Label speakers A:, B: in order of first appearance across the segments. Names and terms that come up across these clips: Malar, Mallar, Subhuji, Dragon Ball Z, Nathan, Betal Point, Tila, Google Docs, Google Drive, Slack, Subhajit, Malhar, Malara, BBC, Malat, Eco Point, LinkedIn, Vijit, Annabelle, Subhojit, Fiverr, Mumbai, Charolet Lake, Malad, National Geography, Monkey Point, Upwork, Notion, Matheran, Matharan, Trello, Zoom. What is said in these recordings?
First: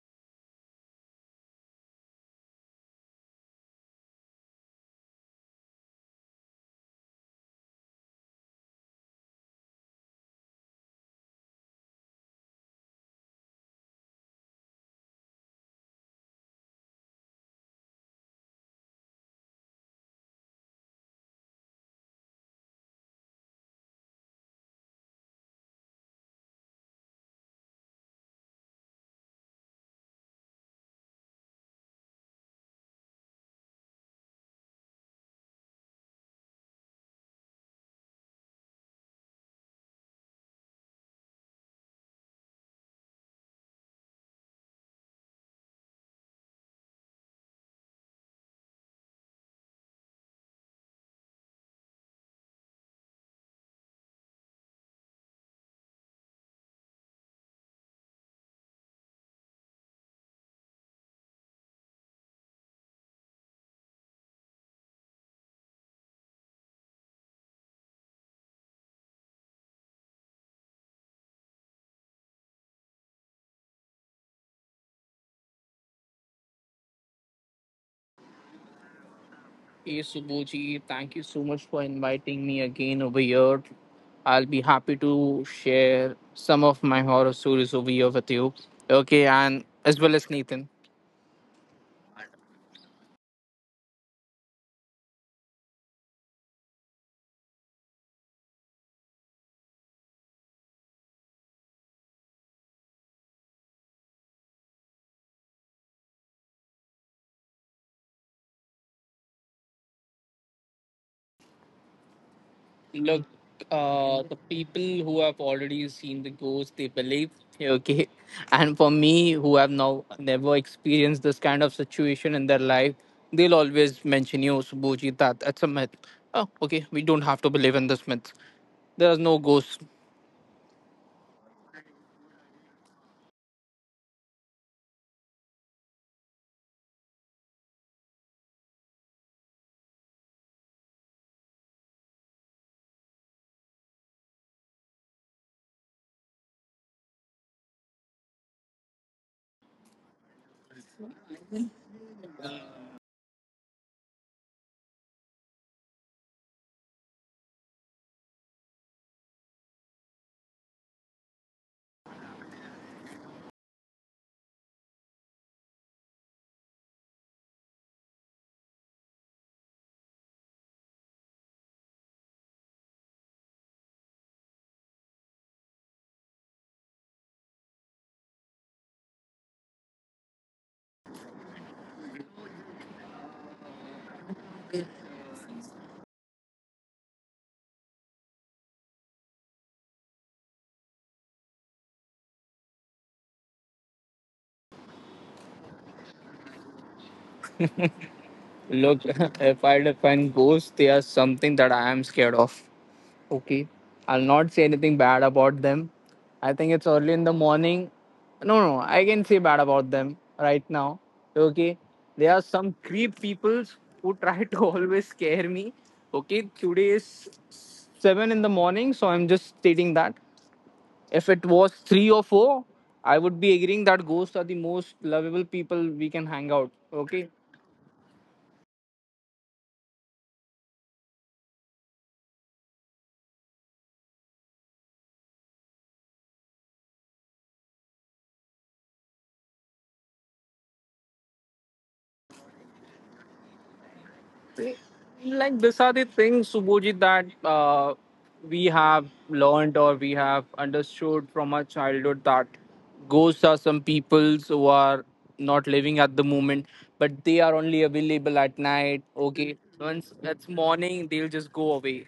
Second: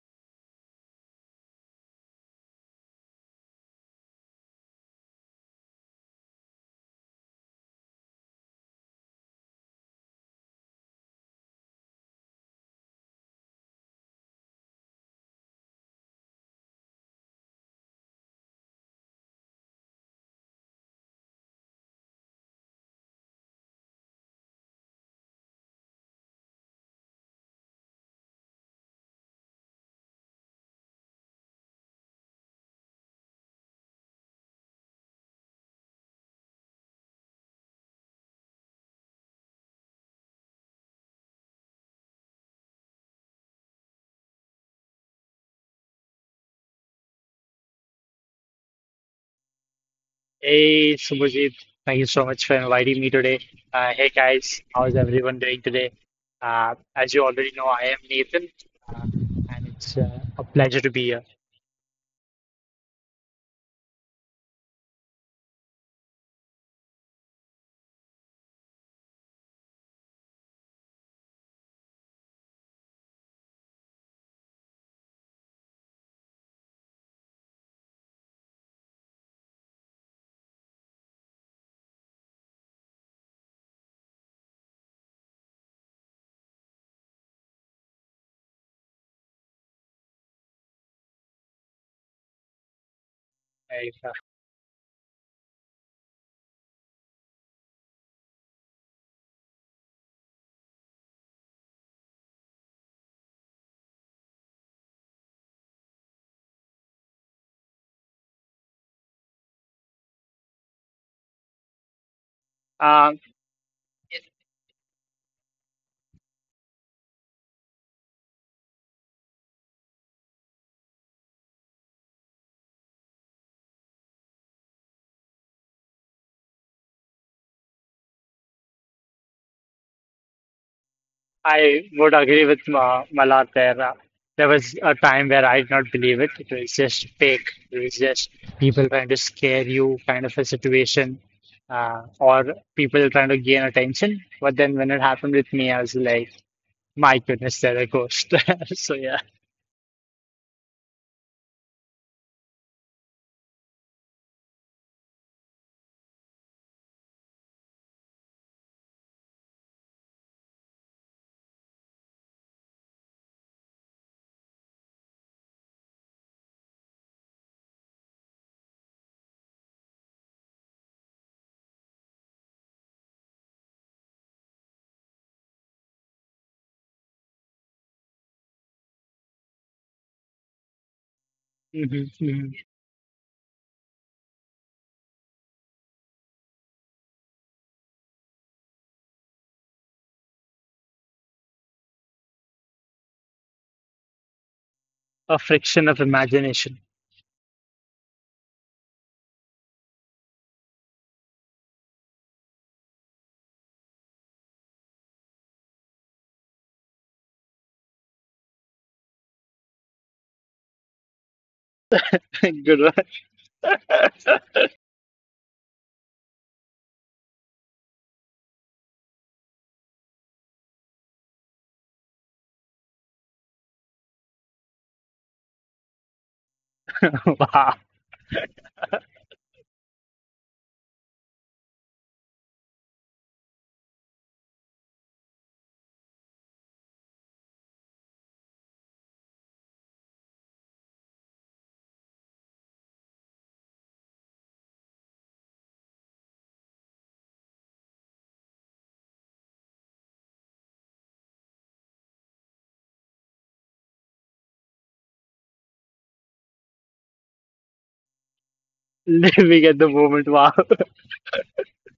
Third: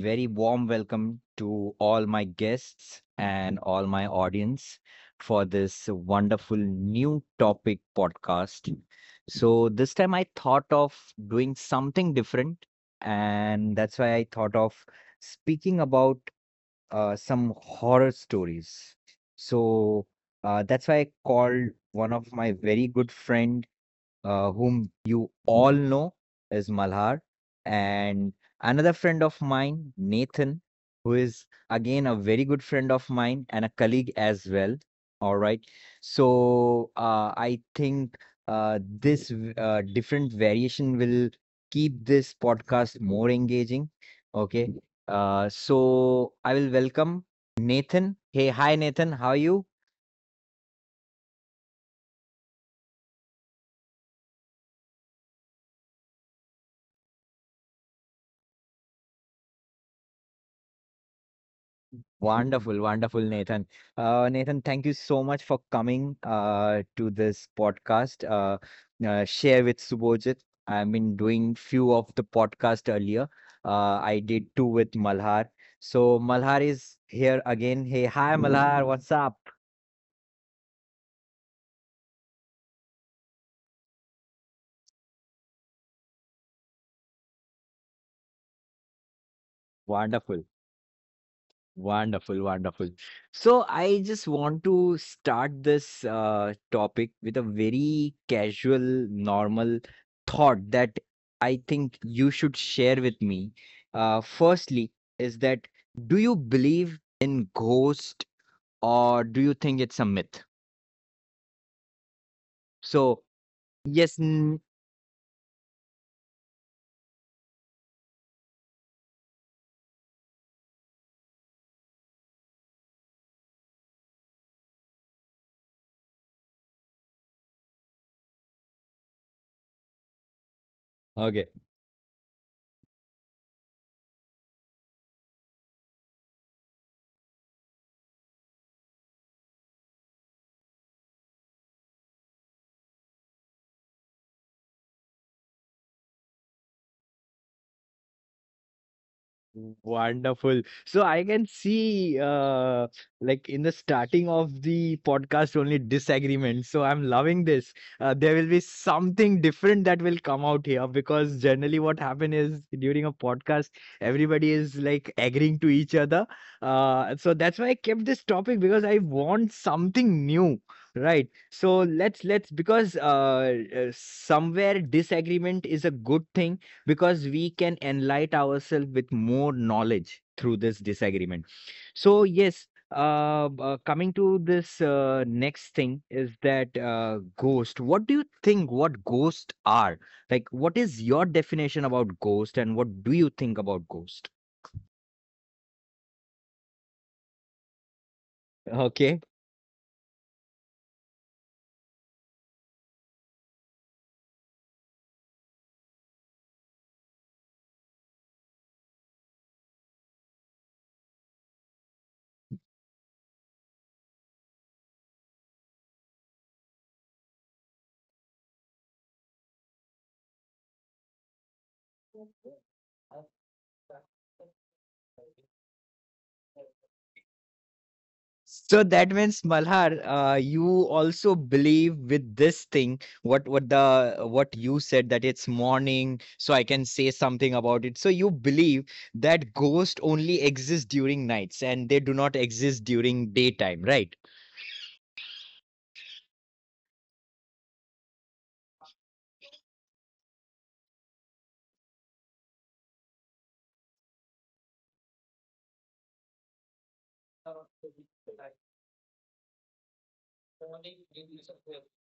A: very warm welcome to all my guests and all my audience for this wonderful new topic podcast. So, this time I thought of doing something different, and that's why I thought of speaking about some horror stories. So, that's why I called one of my very good friend whom you all know is Malhar, and another friend of mine, Nathan, who is again a very good friend of mine and a colleague as well. All right. So I think this different variation will keep this podcast more engaging. Okay. So I will welcome Nathan. Hey, hi, Nathan. How are you?
B: Hey Subhajit, thank you so much for inviting me today. Hey guys, how is everyone doing today? As you already know, I am Nathan, uh, and it's a pleasure to be here.
A: Wonderful, wonderful, Nathan. Nathan, thank you so much for coming to this podcast. Share with Subhojit. I've been doing few of the podcast earlier. I did two with Malhar. So Malhar is here again. Hey, hi Malhar, what's up?
C: Hey Subhuji, thank you so much for inviting me again over here. I'll be happy to share some of my horror stories over here with you. Okay, and as well as
A: Wonderful.
C: Nathan.
A: Wonderful, wonderful. So
B: Hey,
A: I just want to start this topic with a very casual, normal thought that I think you should share with me. Firstly, is that do you believe in ghost or do you think it's a myth?
B: uh,
A: So
B: Um,
C: Look,
A: yes,
C: the people who have already seen the ghost, they believe. Okay, and for me, who have now never experienced this kind of situation in their life, they'll always mention you, Subhuji, that that's a myth. Oh, okay, we don't have to believe in this myth. There is no ghost.
B: I would agree with Ma Malat there. There was a time where I did not believe it. It was just fake. It was just people trying to scare you, kind of a situation, or people trying to gain attention. But then when it happened with me, I was like, my goodness, there I goes. So yeah.
A: wonderful. So I can see, like in the starting of the podcast, only disagreement. So I'm loving this. There will be something different that will come out here because generally what happen is during a podcast, everybody is like agreeing to each other. So that's why I kept this topic because I want something new. Right. So let's because somewhere disagreement is a good thing because we can enlighten ourselves with more knowledge through this disagreement.
B: Mhm,
A: So,
B: mhm.
A: yes, coming to this next thing is that ghost. What do you think what ghosts are? Like, what is your definition about ghost and what do you think about ghost?
B: A friction of imagination.
C: Look,
A: Okay.
C: if I define ghosts, they are something that I am scared of. Okay. I'll not say anything bad about them. I think it's early in the morning. No, no, I can say bad about them right now. Okay. There are some
B: Good one.
C: creep peoples who try to always scare me. Okay. Today is 7 in the morning, so I'm just stating that. If it was 3 or 4, I would be agreeing that ghosts are the most lovable people we can hang out. Okay.
B: Wow,
A: So that means, Malhar, you also believe with this thing, what you said that it's morning, so I can say something about it. So you believe that ghosts only exist during nights and they do not exist during daytime, right?
C: Like, these are the things, Subhojit, that we have learned or we have understood from our childhood, that ghosts are some peoples who are not living at the moment, but they are only available at night. Okay,
B: living at the
C: once
B: moment.
C: it's
B: Wow.
C: morning, they'll just go away.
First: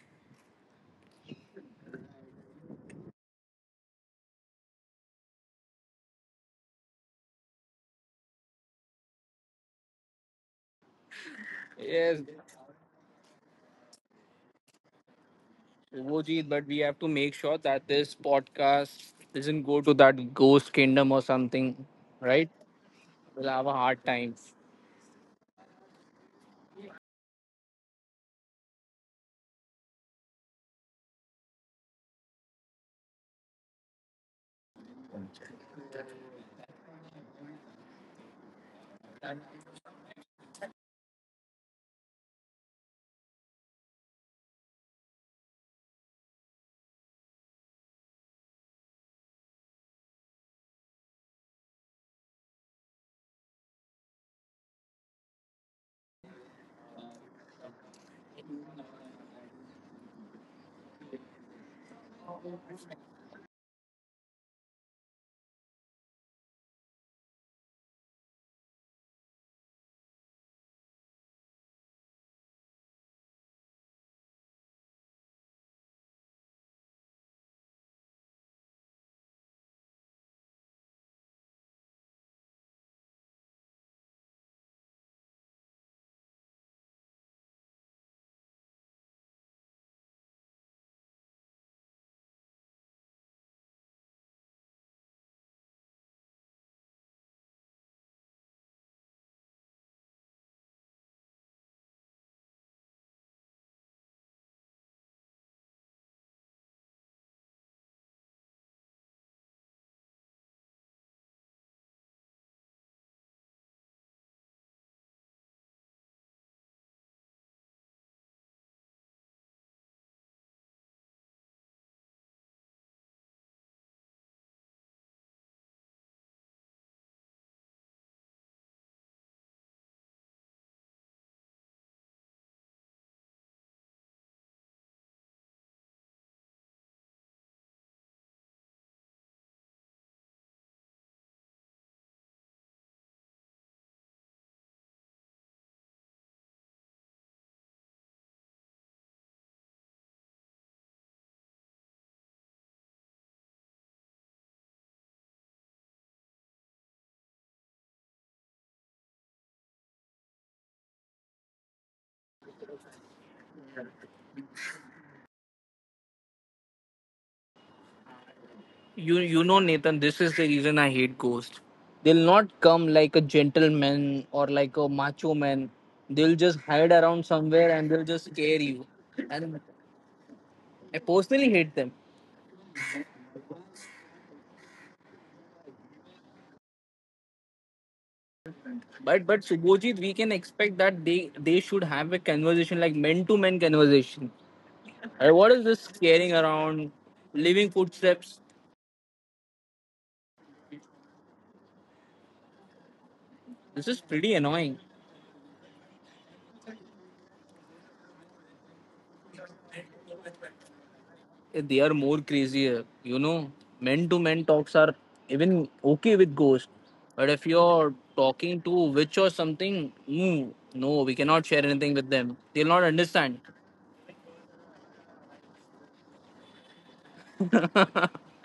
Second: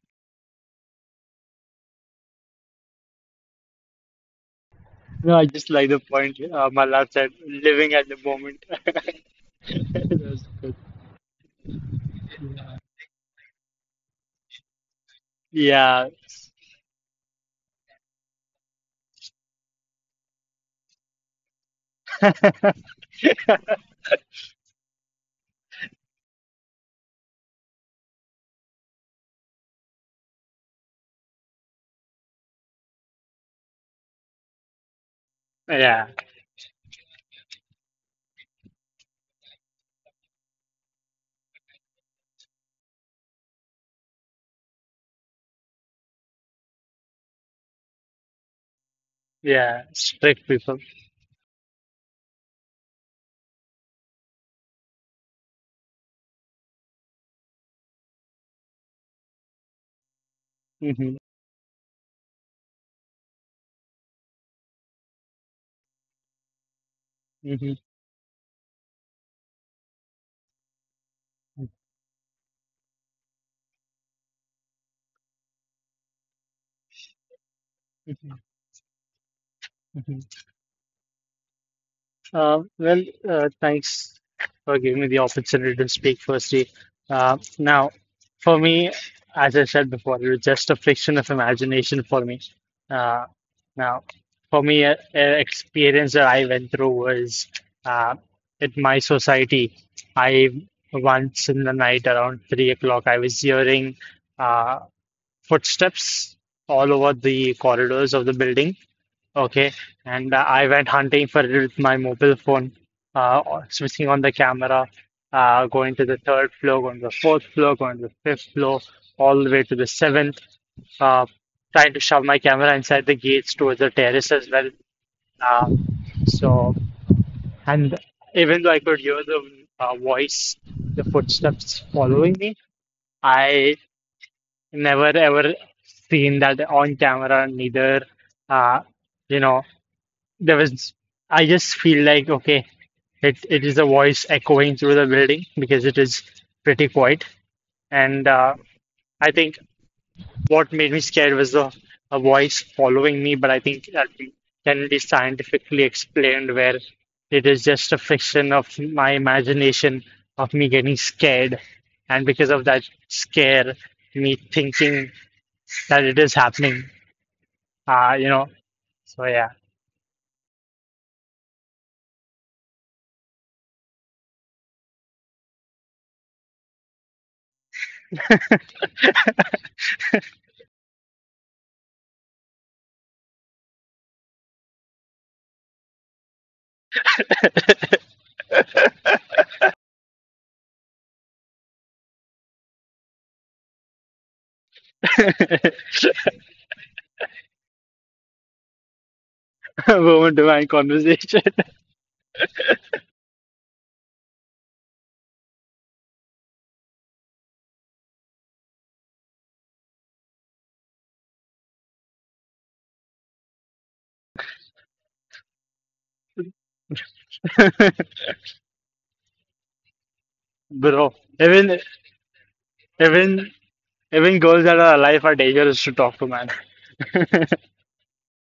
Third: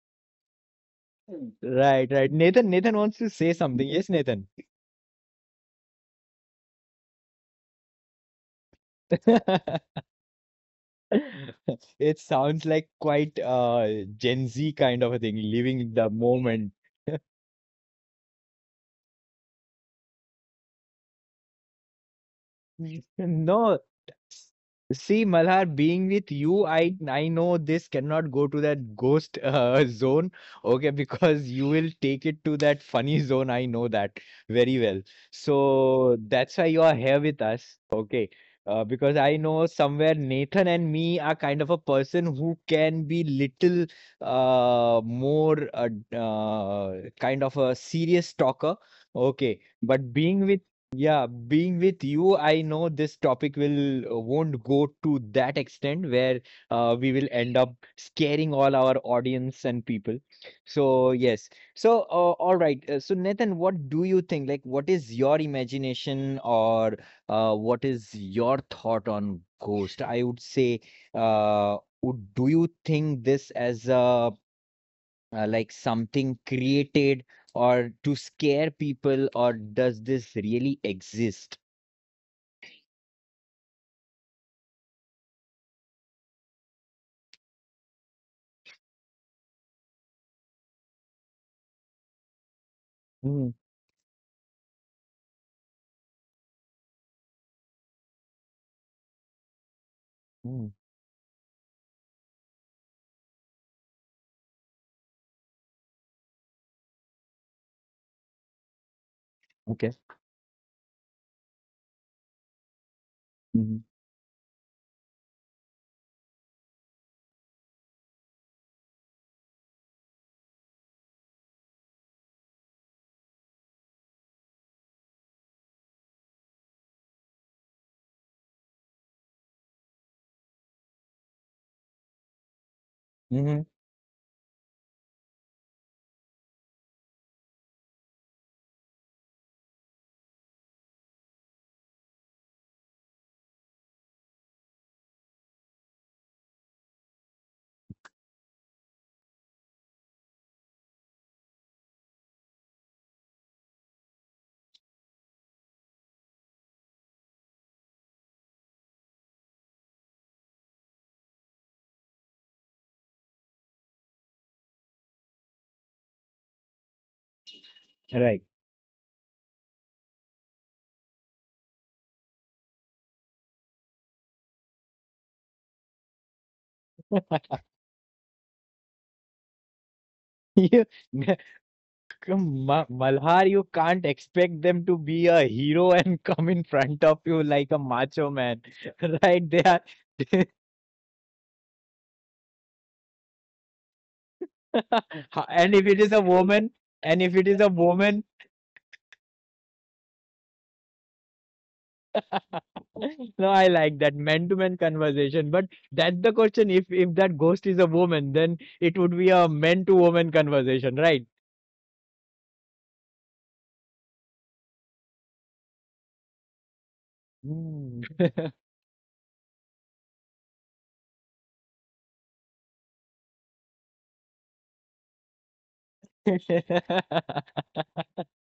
A: Right, right. Nathan, Nathan wants to say something. Yes, Nathan.
B: No, I just like the point Malad said. Living at the moment. That was good.
A: It
C: Yes,
A: sounds like quite Gen Z kind of a thing, living
B: Yeah.
A: the
C: Subhojit, but
A: moment.
C: we have to make sure that this podcast doesn't go to that ghost kingdom or something, right? We'll have a
A: No,
C: hard time.
A: see, Malhar, being with you, I know this cannot go to that ghost zone, okay, because you will take it to that funny zone. I know that very well.
B: Yeah.
A: So that's why you are here with us, okay? Because I know somewhere Nathan and me are kind of a person who can be little more kind of a serious talker, okay?
B: Yeah.
A: But
B: Strict
A: being with
B: people.
A: yeah, being with you, I know this topic will won't go to that extent where we will end up scaring all our audience and people. So
B: Hmm.
A: yes. So all right. So Nathan, what do you think? Like, what is your imagination or
B: Hmm.
A: what is your thought on ghost? I would say, do you think this as a like something created? Or to
B: Hmm.
A: scare people or does this really exist?
B: Well, thanks for giving me the opportunity to speak firstly. Now, for me, as I said before, it was just a fiction of imagination for me. Uh,
A: Mhm,
B: now, for me, an experience that I went through was uh, at my society. I
A: mm,
B: Once in the night around 3 o'clock, I was hearing uh, footsteps all over the corridors of the building. Okay,
A: okay.
B: and I went hunting for it with my mobile phone, or
A: Mhm,
B: switching on the camera, going to the third floor, going to the fourth floor, going to the fifth floor, all the way to the seventh, uh, trying to shove my camera inside the gates towards the terrace as well. Uh, so, and even though I could hear the voice, the footsteps following me,
A: mhm,
B: I never ever seen that on camera, neither, uh, you know. There was I just feel like, okay, it is a voice echoing through the building because it is pretty quiet. And I think what made me scared was the a voice following me, but I think that can be scientifically explained where it is just a fiction of my imagination of me getting scared, and because of that scare, me thinking that it is happening. Uh, you know.
A: right.
C: You
B: So
C: you
B: yeah,
C: know, Nathan, this is the reason I hate ghosts. They'll not come like a gentleman or like a macho man. They'll just hide around somewhere and they'll just scare you. And
A: You
C: I personally hate them.
A: come Ma Malhar, you can't expect them to be a hero and come in front of you like a macho man,
C: But
A: right? They are
C: Subhojit, we can expect that they should have a conversation like men to men conversation. What is
A: And
C: this
A: if it is a
C: scaring
A: woman,
C: around,
A: and if it is
C: leaving
A: a woman,
C: footsteps?
B: moment to my conversation.
A: no, I
C: This is
A: like that
C: pretty annoying.
A: man-to-man conversation. But that's the question. If that ghost is a woman, then it would be a man-to-woman conversation, right?
C: They are more crazier. You know, men to men talks are even okay with ghost, but if you're
A: Mm.
C: talking to witch or something, no, no,
B: Bro,
C: we cannot share
B: even
C: anything with them. They'll not understand.
B: even even girls that are alive are dangerous to talk to, man.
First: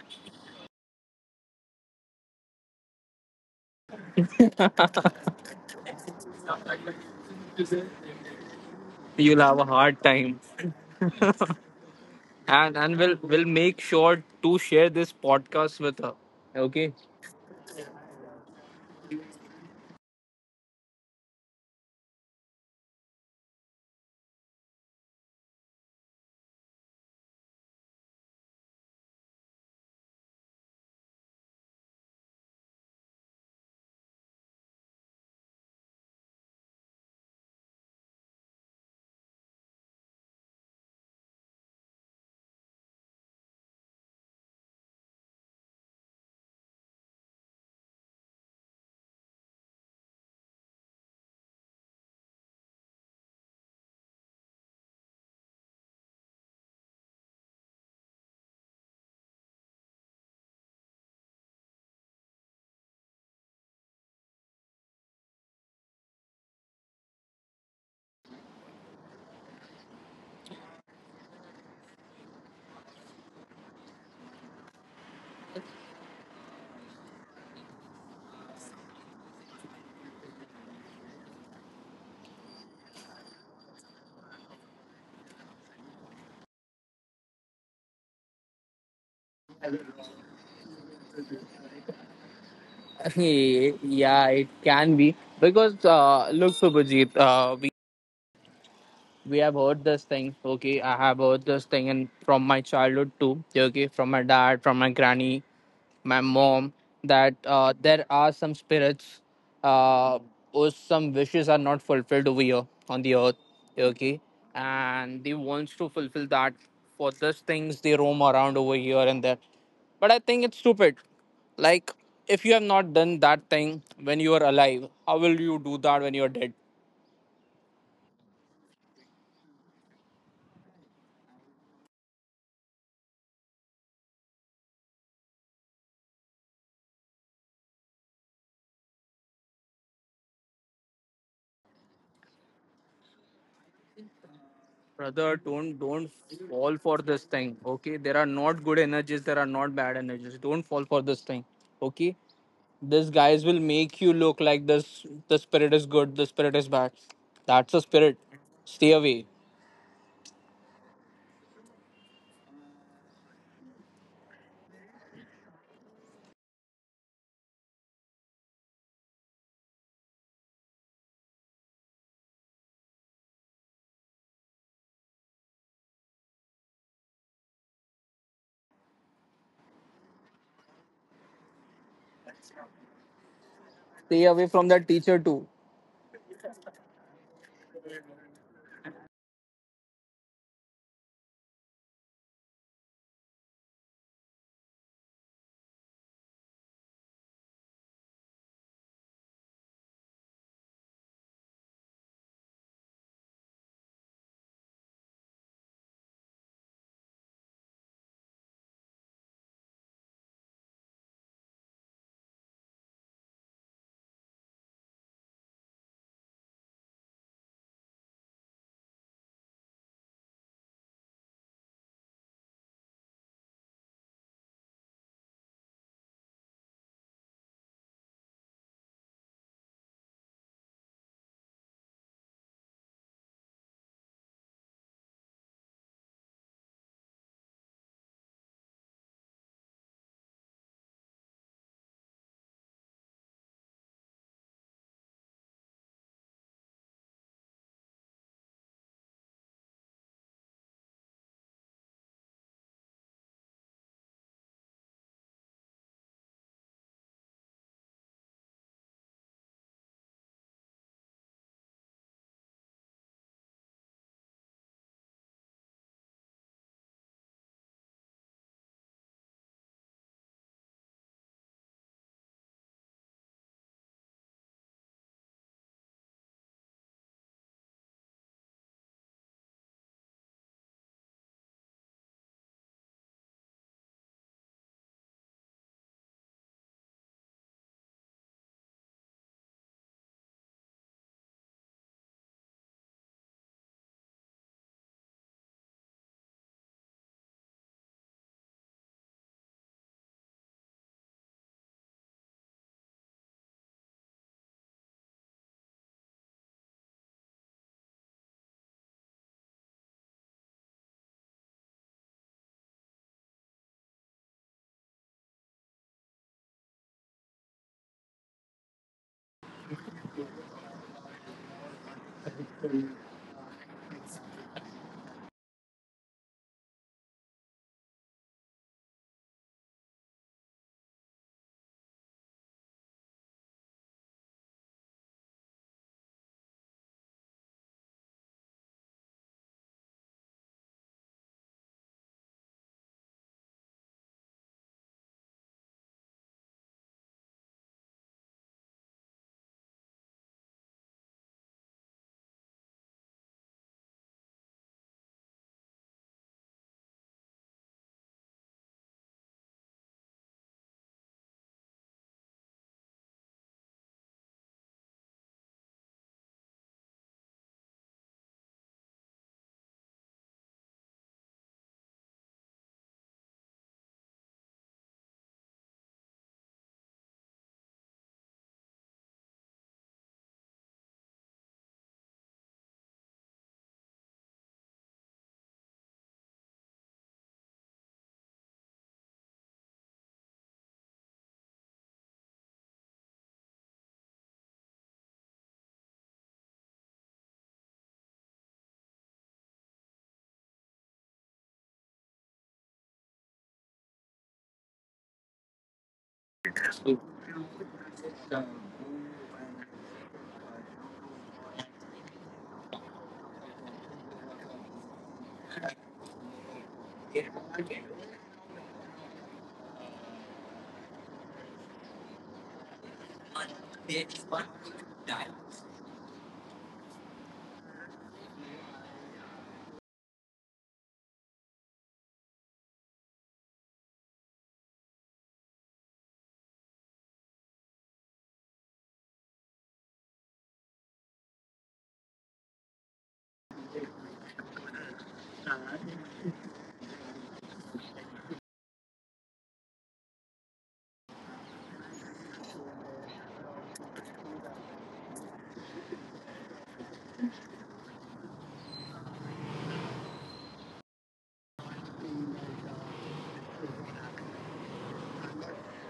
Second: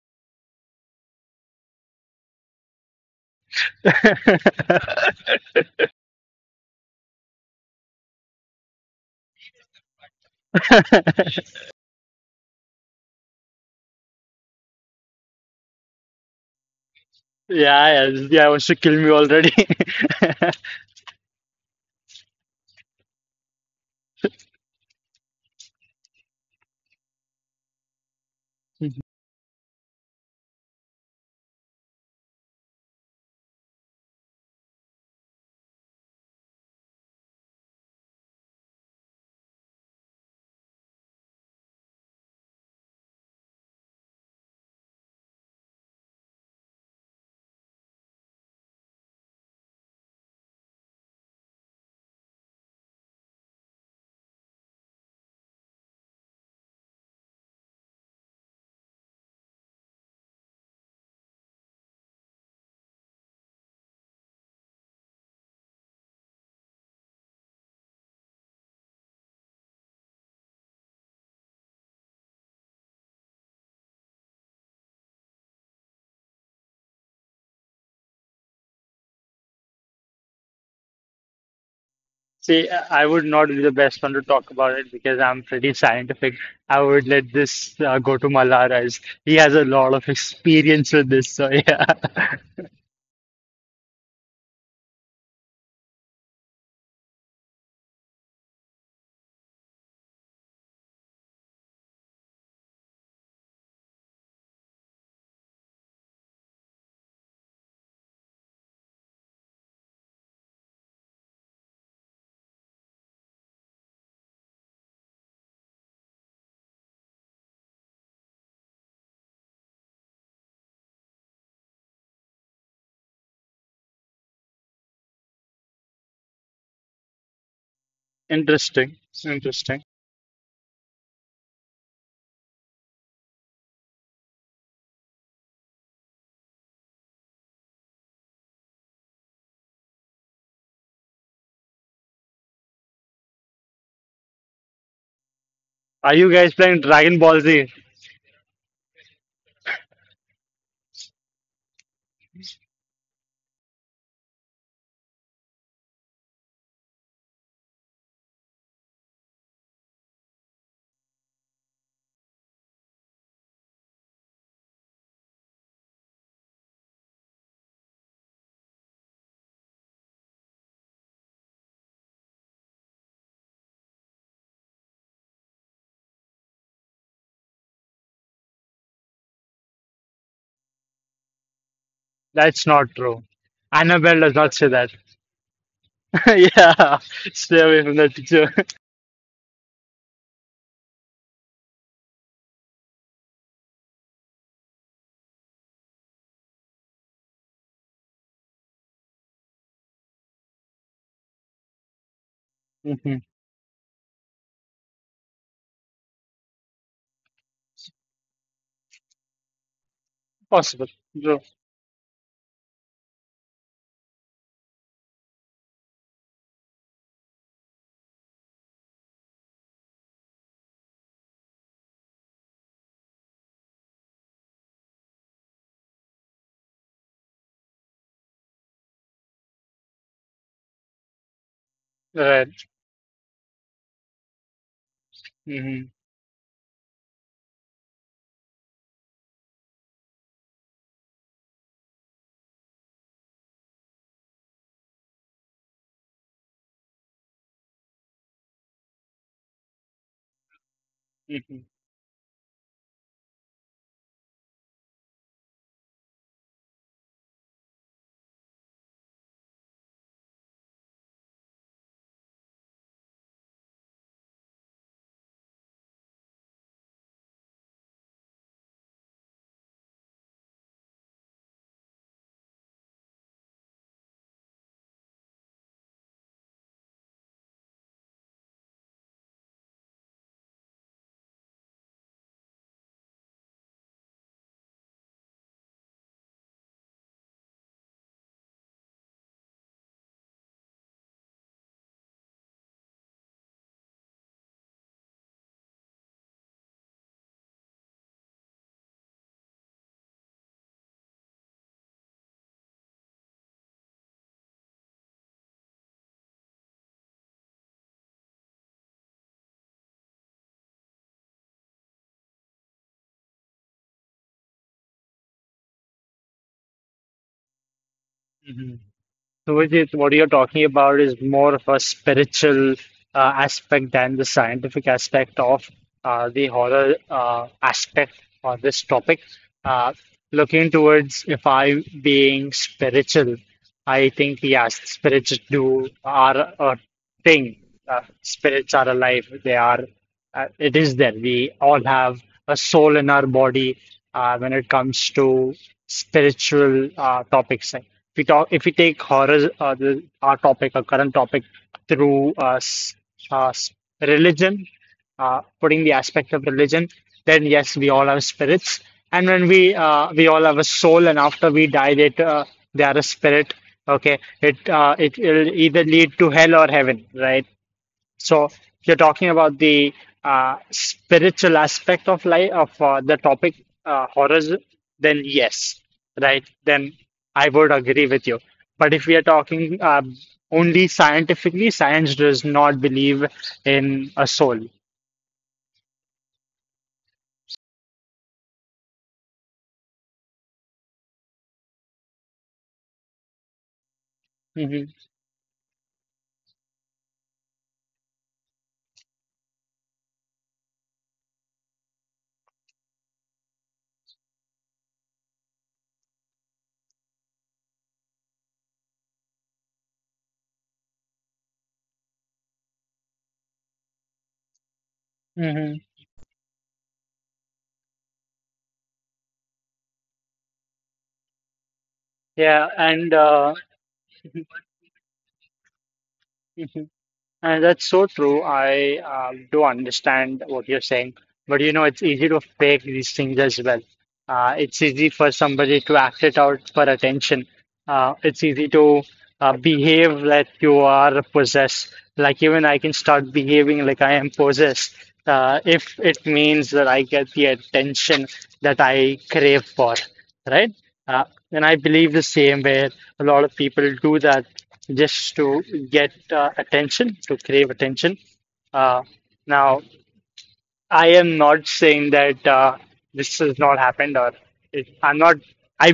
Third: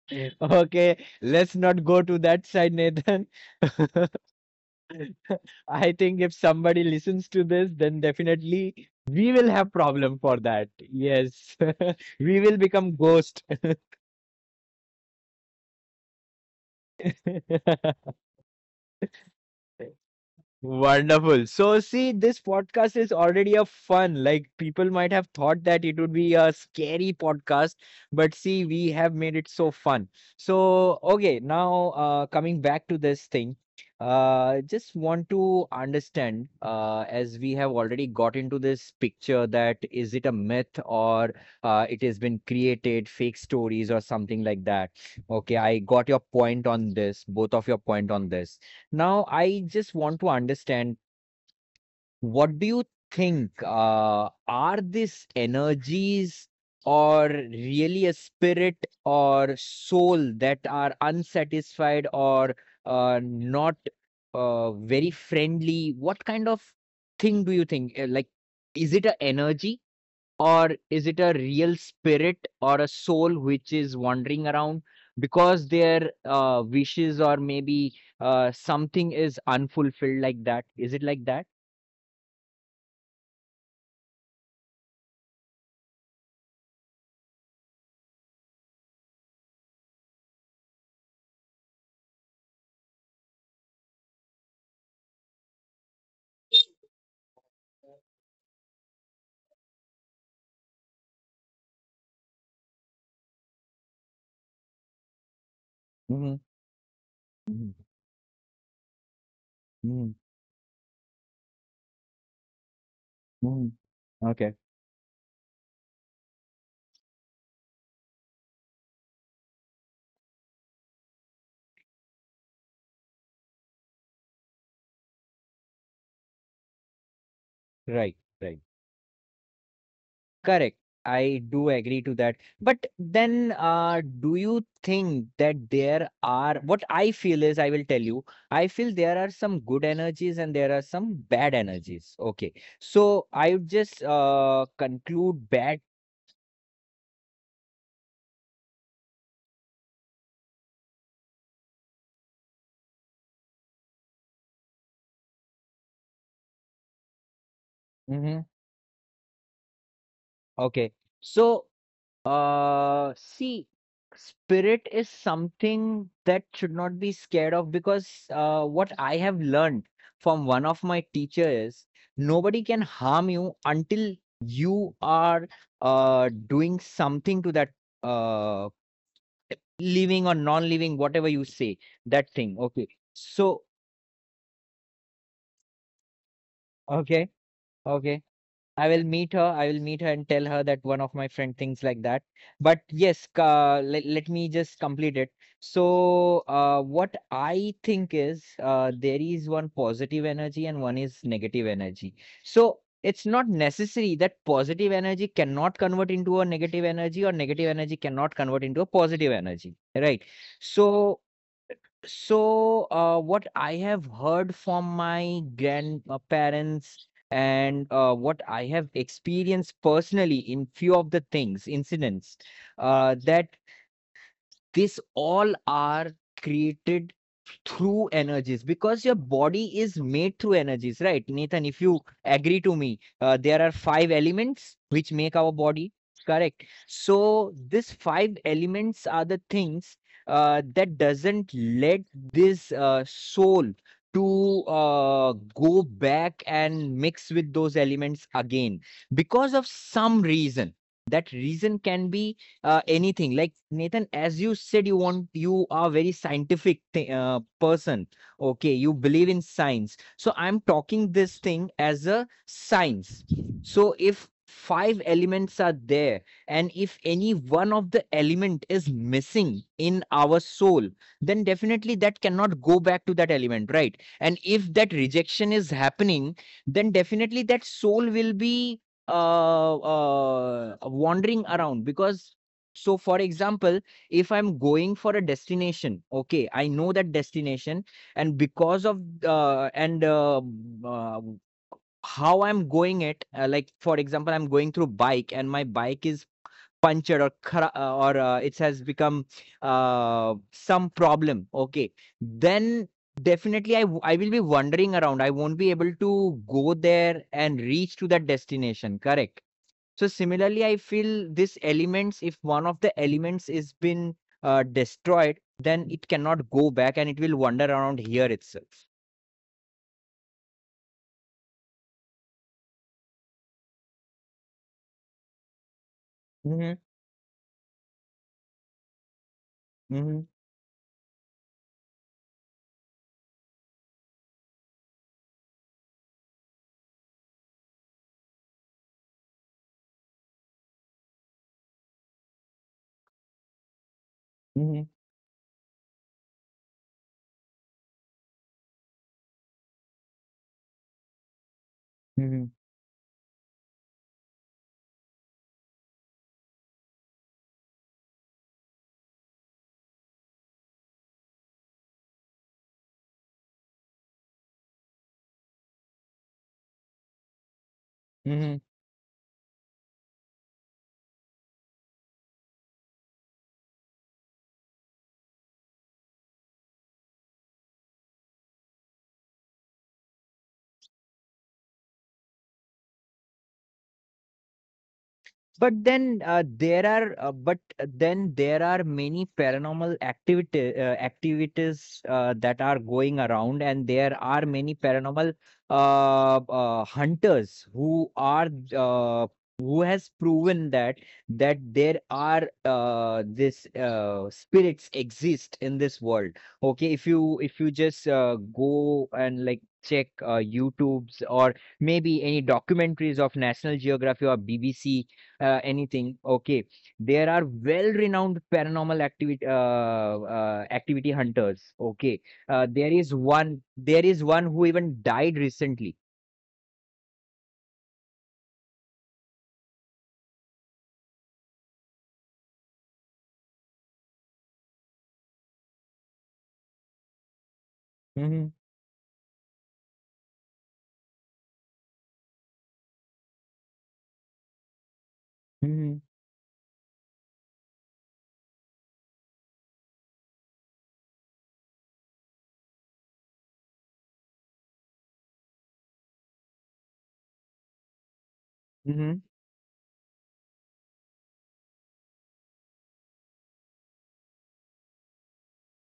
A: Okay, let's not go to that side, Nathan. I think if somebody listens to this, then definitely we
C: You'll
A: will
C: have a
A: have
C: hard
A: problem for
C: time,
A: that. Yes, we will
C: and
A: become
C: and we'll
A: ghost.
C: we'll make sure to share this podcast with her. Okay.
B: Yeah, yeah, yeah, wants to kill me already.
A: Wonderful. So, see, this podcast is already a fun. Like, people might have thought that it would be a scary podcast, but see, we have made it so fun. So, okay, now coming back to this thing, just want to understand as we have already got into this picture that is it a myth or it has been created, fake stories or something like that. Okay, I got your point on this, both of your point on this. Now, I just want to understand what do you think? Are these energies or really a spirit or soul that are unsatisfied or not very friendly? What kind of thing do you think? Like, is it a energy? Or is it a real spirit or a soul which is wandering around because their wishes or maybe something is unfulfilled like that? Is it like that?
B: See, I would not be the best one to talk about it because I'm pretty scientific. I would let this go to Malara as he has a lot of experience with this. So yeah,
C: Yeah, it can be because look, Subhajit, we have heard this thing. Okay, I have heard this thing, and from my childhood too. Okay, from my dad, from my granny, my
A: Mm-hmm.
C: mom, that there are some spirits,
A: Mm-hmm.
C: uh, or some wishes are not fulfilled over here on the earth.
A: Mm-hmm.
C: Okay,
A: Okay.
C: and they wants to fulfill that. For those things, they roam around over here and there. But I think it's stupid. Like, if you have not done that thing when you are alive, how will you do that when you are dead?
A: Right. Right.
B: interesting, interesting.
A: Correct. I do agree to that. But then, do you think that there are what I feel is I will tell you, I feel there are some good energies and there are some bad energies. Okay. So I would just
C: Brother,
A: conclude
C: don't
A: bad.
C: don't
B: Are you guys
C: fall
B: playing
C: for
B: Dragon
C: this
B: Ball
C: thing.
B: Z?
C: Okay, there are not good energies, there are not bad energies. Don't fall for this thing. Okay. These guys will make you look like this. The spirit is good. The spirit is bad. That's a spirit.
A: Mhm.
C: Stay away.
A: Okay. So see, spirit is something that should not be scared of because what I have learned from one of my teacher is nobody can harm you until you are doing something to that uh, living or non-living, whatever you say, that thing.
B: That's not
A: Okay.
B: true.
A: So,
B: Annabelle
C: Stay
B: does
C: away
B: not say
C: from that
B: that.
C: teacher too.
B: Yeah,
A: okay,
B: stay away from that
A: okay.
B: picture.
A: I will meet her. I will meet her and tell her that one of my friend thinks like that. But yes, let me just complete it. So, what I think is there is one positive energy and one is negative energy. So,
B: Mhm.
A: it's not necessary that positive energy cannot convert into a negative energy or negative energy cannot convert into a positive energy, right?
B: Possible.
A: So,
B: No.
A: so, what I have heard from my grandparents and what I have experienced personally in few of the things, incidents, that this all are created through energies because your body is made through energies, right? Nathan, if you agree
B: Right.
A: to me, there are five elements which make our
B: Hmm.
A: body, correct? So these five elements are the things that doesn't let this soul to go back and mix with those elements again because of some reason. That
B: Hmm.
A: reason can be anything like nathan as you said you are very scientific person, okay, you believe in science, so I'm talking this thing as a science. So if five elements are there and if any one of the element is missing in our soul, then definitely that cannot go back to that element, right? And if that rejection is happening, then definitely that soul will be wandering around because so, for example, if I'm going for a destination, okay, I know that destination, and because of and uh, how I'm going it, like for example, I'm going through bike, and my bike is punctured or it has become some problem. Okay, then definitely I will be wandering around. I won't be able to go there and reach to that destination. Correct. So similarly, I feel this elements, if one of the elements is been destroyed, then it cannot go back and it will wander around here itself.
B: Hmm. So Vijit, what you're talking about is more of a spiritual aspect than the scientific aspect of the
A: Mm-hmm.
B: horror aspect or this topic. Uh,
A: Mm-hmm.
B: Looking towards if I being spiritual, I think yes, spirits do are a thing. Spirits are alive. They are. It is there. We all have a soul in our body when it comes to spiritual topics. Like, if we take horror, our current topic, through
A: Mm-hmm.
B: uh, s- religion, putting the aspect of religion, then yes, we all have spirits, and when we all have a soul, and after we die, they are a spirit. Okay, it will either lead to hell or heaven, right? So
A: Mm-hmm.
B: you're talking about the spiritual aspect of life of the topic horrors, then yes, right? Then I would agree with you. But if we are talking only scientifically, science does not believe in a soul.
A: But then there are but then there are many paranormal activity activities that are going around, and there are many
B: Hmm.
A: paranormal hunters who are uh, who has proven that that there are this spirits exist in this world. Okay, if you just go and like check YouTube's or maybe any documentaries of National Geography or BBC
B: Hmm.
A: anything, okay, there are well renowned paranormal activity activity hunters, okay,
B: Yeah, and
A: there is one who even died recently.
B: That's so true. I do understand what you're saying, but it's easy to fake these things as well. It's easy for somebody to act it out for attention. It's
A: Mm-hmm.
B: easy to behave like you are possessed. Like even I can start behaving like I am possessed if
A: Mm-hmm.
B: it means that I get the attention that I crave for, right? Uh, and I believe the same way a lot of people do that just to get attention, to crave attention. Uh,
A: Hmm.
B: now, I am not saying that this has not happened, or I'm not. I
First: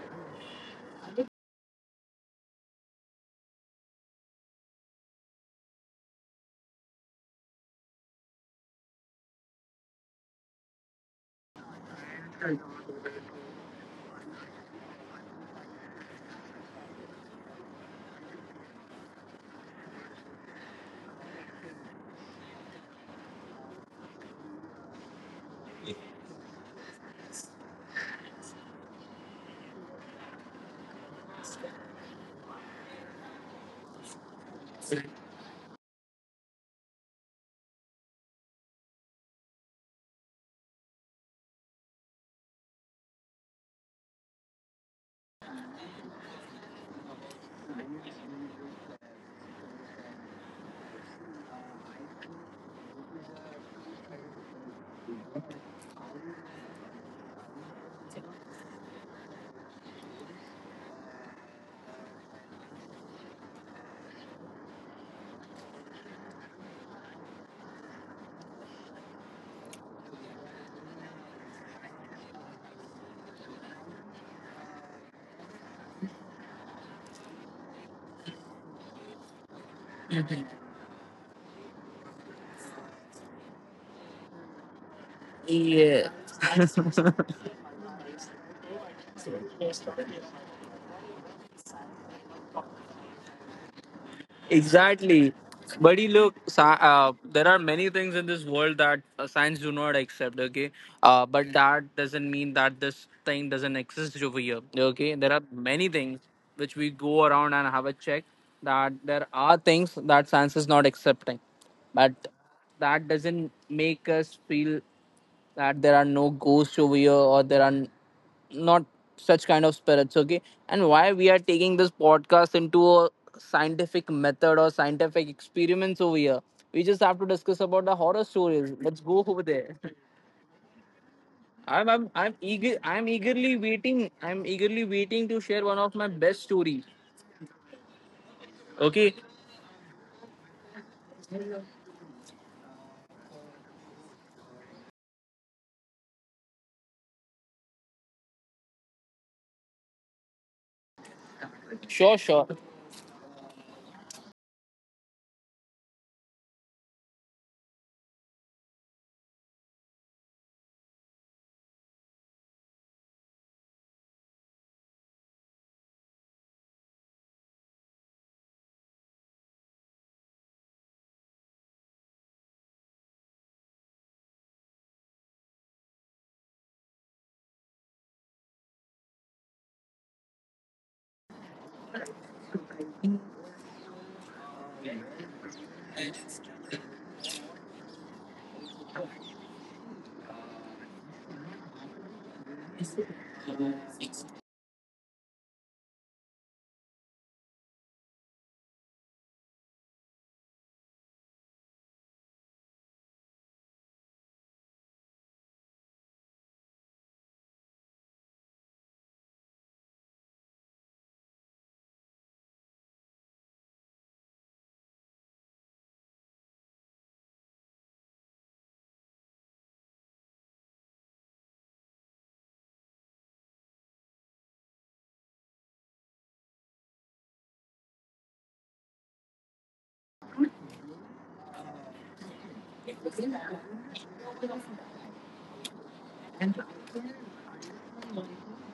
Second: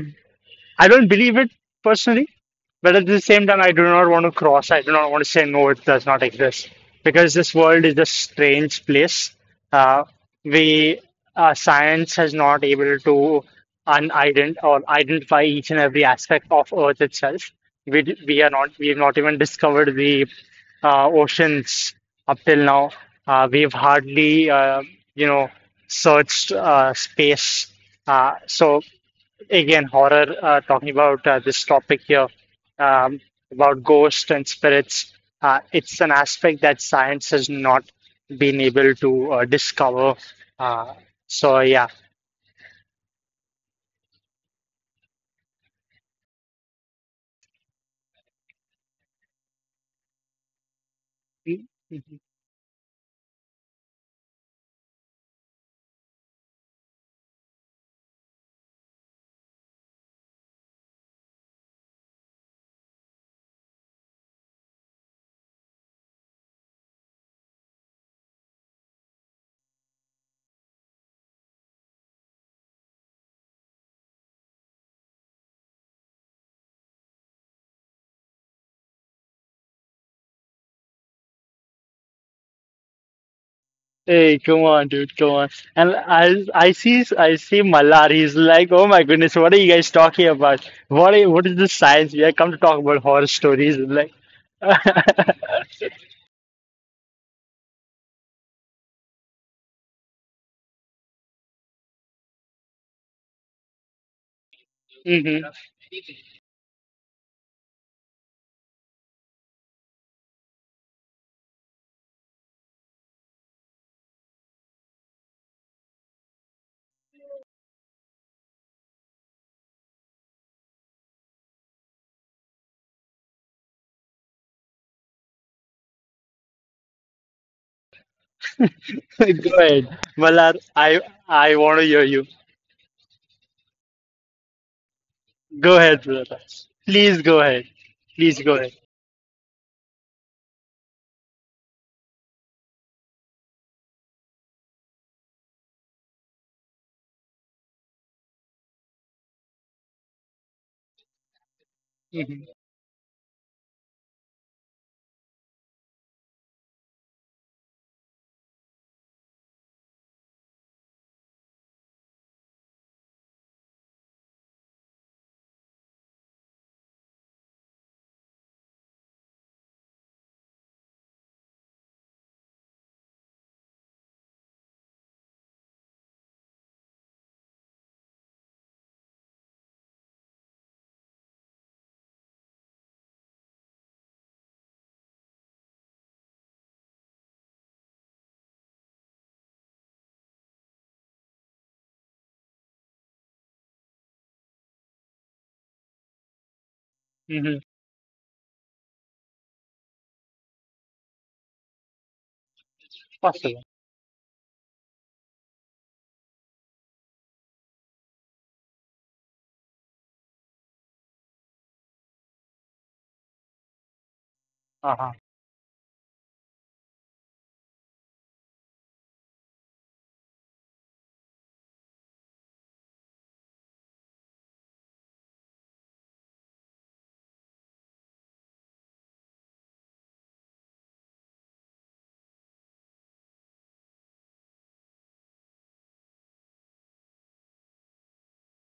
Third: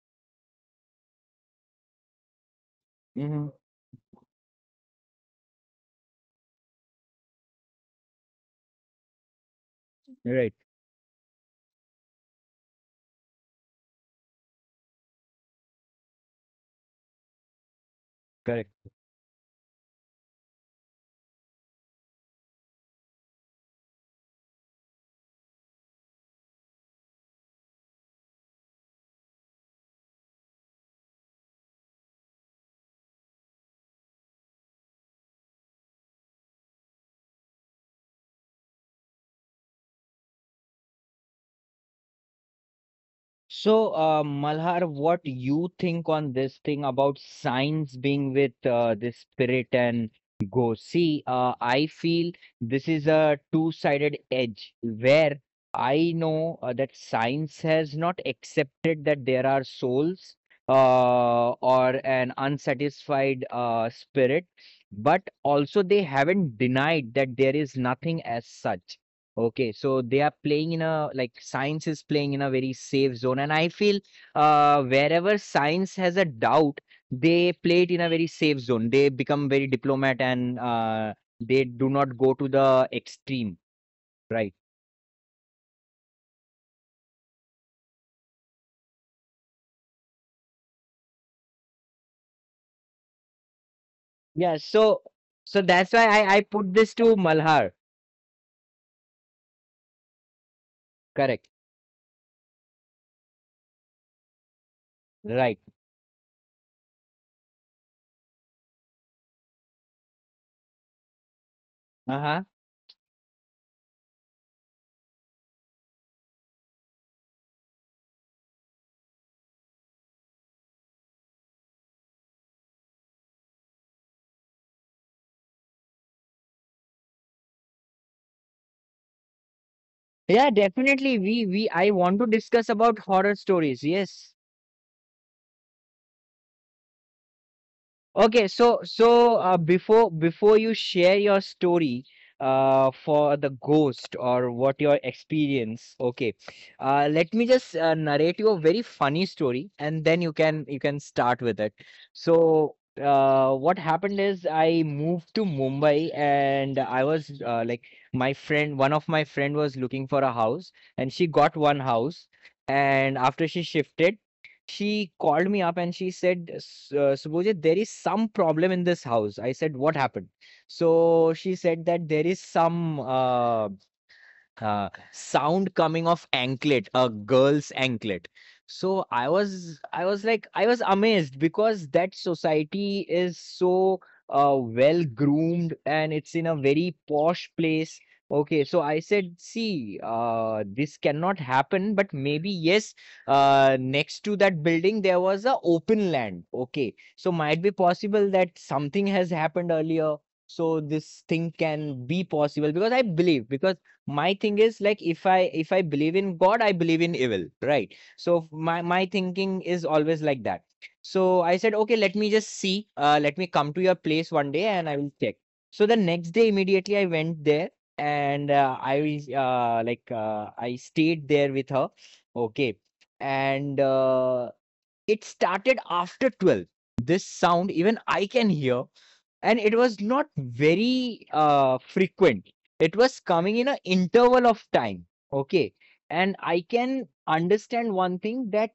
B: I don't believe it personally, but at the
A: Mm-hmm.
B: same time, I do not want to cross. I do not want to say no, it does not exist because this world is a strange place. Uh,
A: Right.
B: we Science has not able to unident or identify each and every aspect of Earth itself. We d- we are not
A: Correct.
B: we've not even discovered the oceans up till now. We've hardly you know searched space. So again horror talking about this topic here, um, about ghosts and spirits, it's an aspect that science has not been able to discover, uh, so yeah.
A: So, Malhar, what you think on this thing about science being with the spirit and ghost? See, I feel this is a two-sided edge where I know that science has not accepted that there are souls or an unsatisfied spirit, but also they haven't denied that there is nothing as such. Okay, so they are playing in a like science is playing in a very safe zone, and I feel wherever science has a doubt, they play it in a very safe zone. They become very diplomat and they do not go to the extreme,
B: Hey,
A: right?
B: come on, dude, come on. And
C: Yeah.
B: I see Mallar. He's like, oh my goodness, what are you guys talking about? What is this science? We have come to talk about horror stories. Like.
A: Yeah, so
C: Exactly.
A: so that's why
C: Buddy,
A: I
C: look,
A: I put this to
C: there are
A: Malhar.
C: many things in this world that science do not accept, okay?
A: Correct,
C: But that doesn't mean that this thing doesn't exist over here, okay? There are
B: Hmm.
A: right?
C: many things which we go around and have a check, that there are things that science is not accepting. But
A: Uh huh.
C: that doesn't make us feel that there are no ghosts over here, or there are not such kind of spirits. Okay, and why we are taking this podcast into a scientific method or scientific experiments over here? We just have to discuss about the horror stories. Let's go over
B: Go
C: there.
B: ahead,
A: Yeah,
B: Mallar. I,
A: definitely. We
B: I
A: we
B: want
C: i'm
B: to
A: I
B: hear
C: i'm,
A: want
B: you.
A: to
C: I'm
A: discuss
C: eager
A: about
C: i'm
A: horror
C: eagerly
A: stories.
C: waiting
A: Yes.
C: i'm eagerly waiting to share one
B: Go
C: of
B: ahead,
C: my best
B: brother.
C: story.
B: Please go ahead. Please
A: Okay,
B: go ahead.
A: so
C: Okay,
A: so uh, before you share your story for the ghost or what your experience, okay, let me just narrate you a very funny story, and then you can start with it.
C: sure, sure.
B: Hmm.
A: So what happened is, I moved to Mumbai and I was like, my friend, one of my friend, was looking for a house, and she got one house. And after she shifted, she called me up and she said, Subhojit, there is some problem in this house." I said, "What happened?" So she said that there is some sound coming off anklet a girl's anklet. So I was amazed, because that society is so well groomed and it's in a very posh place. Okay, so I said, see, this cannot happen, but maybe yes. Next to that building there was a open land, okay, so might
B: Hmm.
A: be possible that something has happened earlier. So this thing can be possible because I believe,
B: Possible.
A: because my thing is like, if I believe in god, I believe in evil, right? So my thinking is always like that. So I said, okay, let me come to your place one day and I will
B: Uh-huh.
A: check. So the next day immediately I went there, and I like I stayed there with her. Okay. And it started after 12. This sound even I can hear, and it was not very frequent. It was coming in an interval of time. Okay. And I can understand one thing, that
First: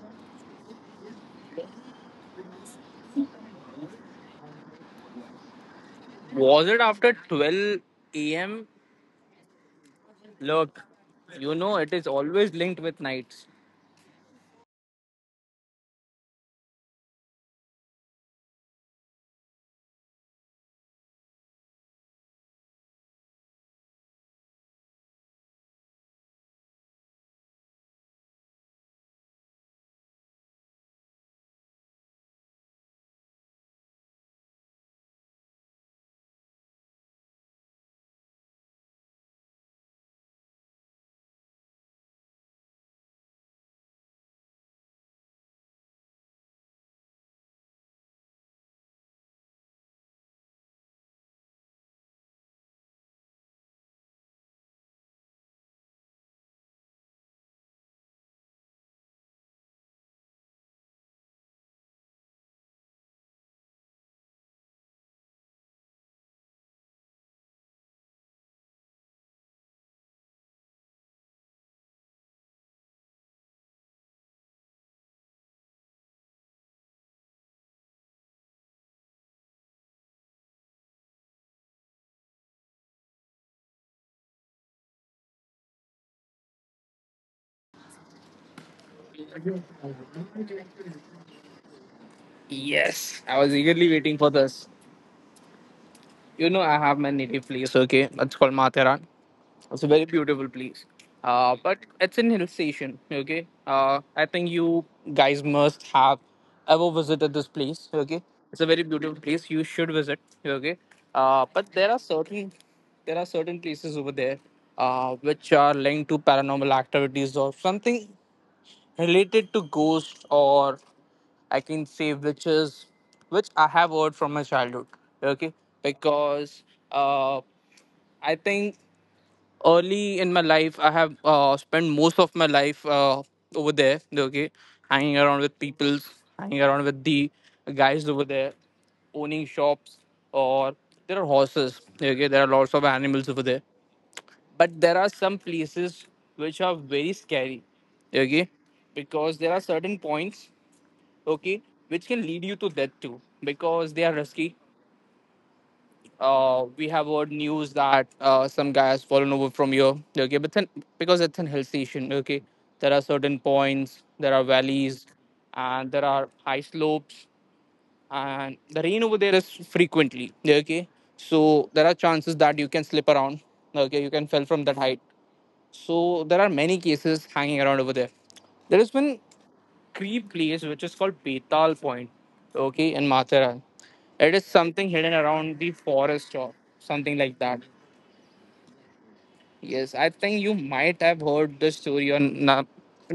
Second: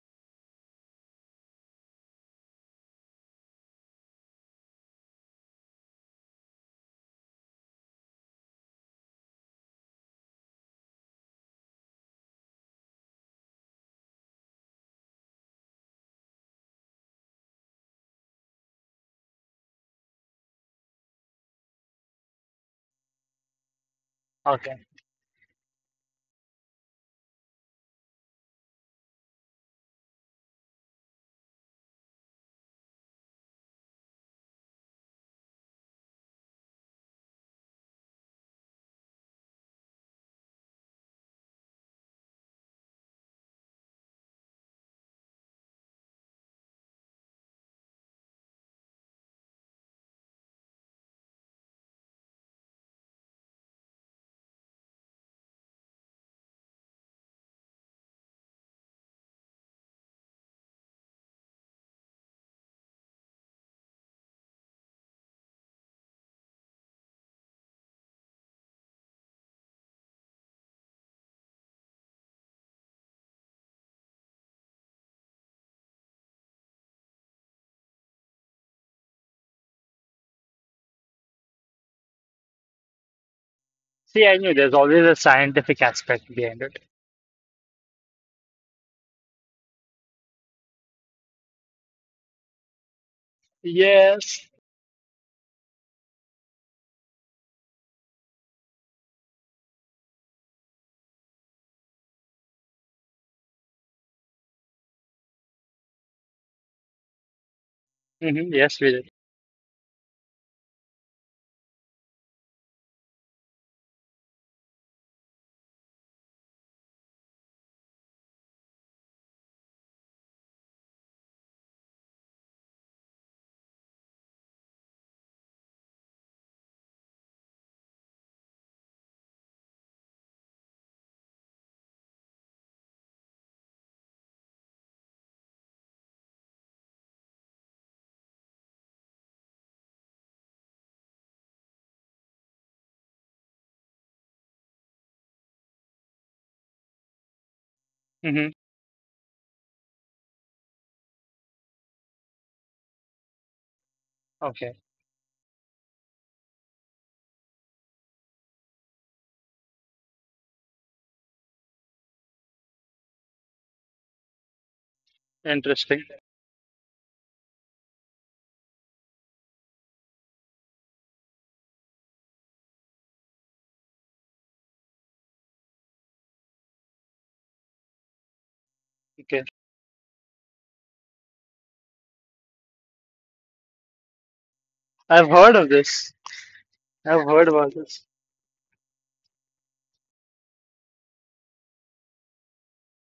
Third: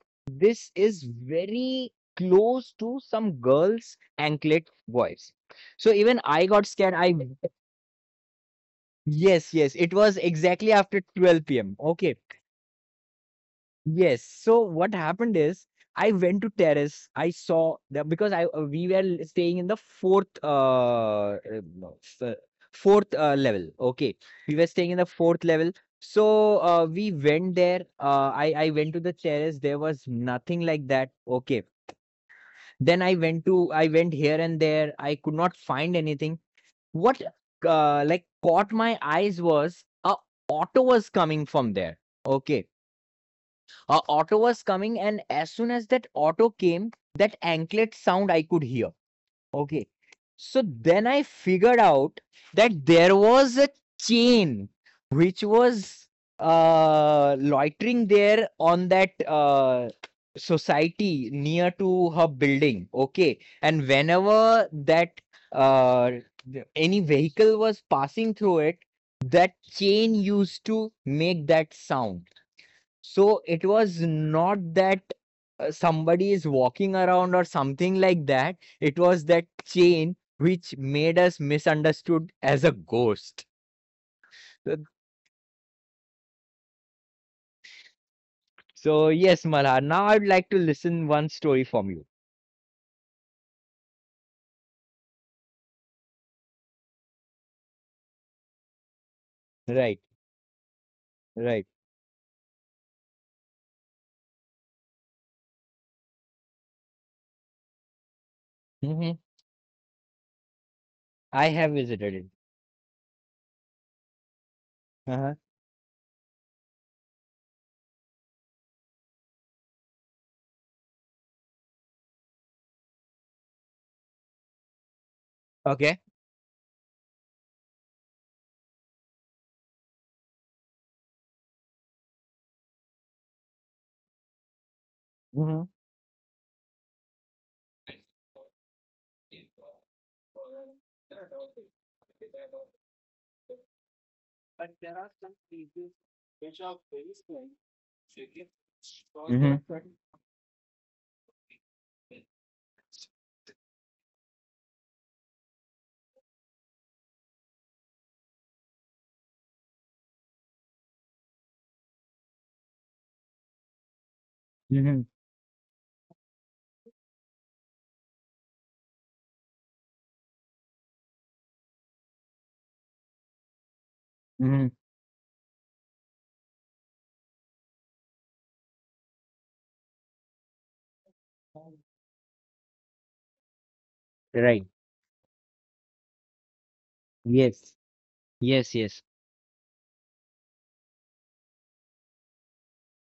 A: this is very close to some girl's anklet voice. So even I got
C: Was it
A: scared.
C: after
A: I
C: 12 a.m?
A: Yes, yes, it was exactly
C: Look,
A: after 12
C: you know
A: p.m.,
C: it is
A: okay.
C: always linked with nights.
A: Yes. So what happened is, I went to terrace. I saw the Because I, we were staying in the fourth no, f- fourth level. Okay, we were
B: Okay.
A: staying in the fourth level. So we went there. I went to the terrace. There was nothing like that. Okay. Then I went here and there. I could not find anything. What like caught my eyes was, a auto was coming from there. Okay, a auto was coming, and as soon as that auto came, that anklet sound I could hear. Okay. So then I figured out that there was a chain which was loitering there on that society, near to her building. Okay. And whenever that uh, any vehicle was passing through it, that chain used to make that sound. So it was not that somebody is walking around or something like that. It was that chain which made us misunderstood as a ghost.
B: See, I knew there's
A: So,
B: always a scientific aspect behind it.
A: so, yes, Malhar, now I'd like to listen one story from you.
C: Yes, I was eagerly waiting for
B: Yes.
C: this. You know, I have my native place, okay? It's called Matharan. It's a very
A: Right,
C: beautiful place.
A: right.
C: But it's in hill station, okay? I think you guys must have ever visited this place, okay?
B: Hmm.
C: It's a
B: Yes,
C: very
B: we did.
C: beautiful
A: Hmm.
C: place. You should visit, okay?
A: I
C: But
A: have visited it.
C: there are certain places over there,
A: Uh-huh.
C: which are linked to paranormal activities or something related to ghosts, or I can say witches, which I have heard from my childhood. Okay,
A: Okay.
C: because uh, I think early in my life I have spent most of my life over there. Okay, hanging around with
A: Hmm.
C: people, hanging around with the guys over there, owning shops, or there are horses. Okay, there are lots of animals over there, but there are some places which are very scary. Okay,
B: Hmm.
C: because there are
A: Hmm.
C: certain points, okay, which can lead you to death too, because they are risky.
B: Okay.
C: We have heard news that some guy has fallen over from here. Okay, but then, because it's an hill station, okay, there are certain points, there are
A: Hmm.
C: valleys, and
B: Interesting.
C: there are high slopes, and the rain over there is frequently. Okay, so there are chances that you can slip around, okay, you can fall from
A: Hmm.
C: that height. So there are many cases hanging around over there. There is one
B: Okay.
C: creep place which is called Betal Point, okay, in Mathura. It is
A: Right.
C: something hidden
B: I've heard
C: around
B: of
C: the
B: this.
C: forest or something
B: I've
C: like
B: heard
C: that.
B: about
A: Yes.
B: this.
A: Yes, yes.
C: Yes, I think you might have heard the story or not.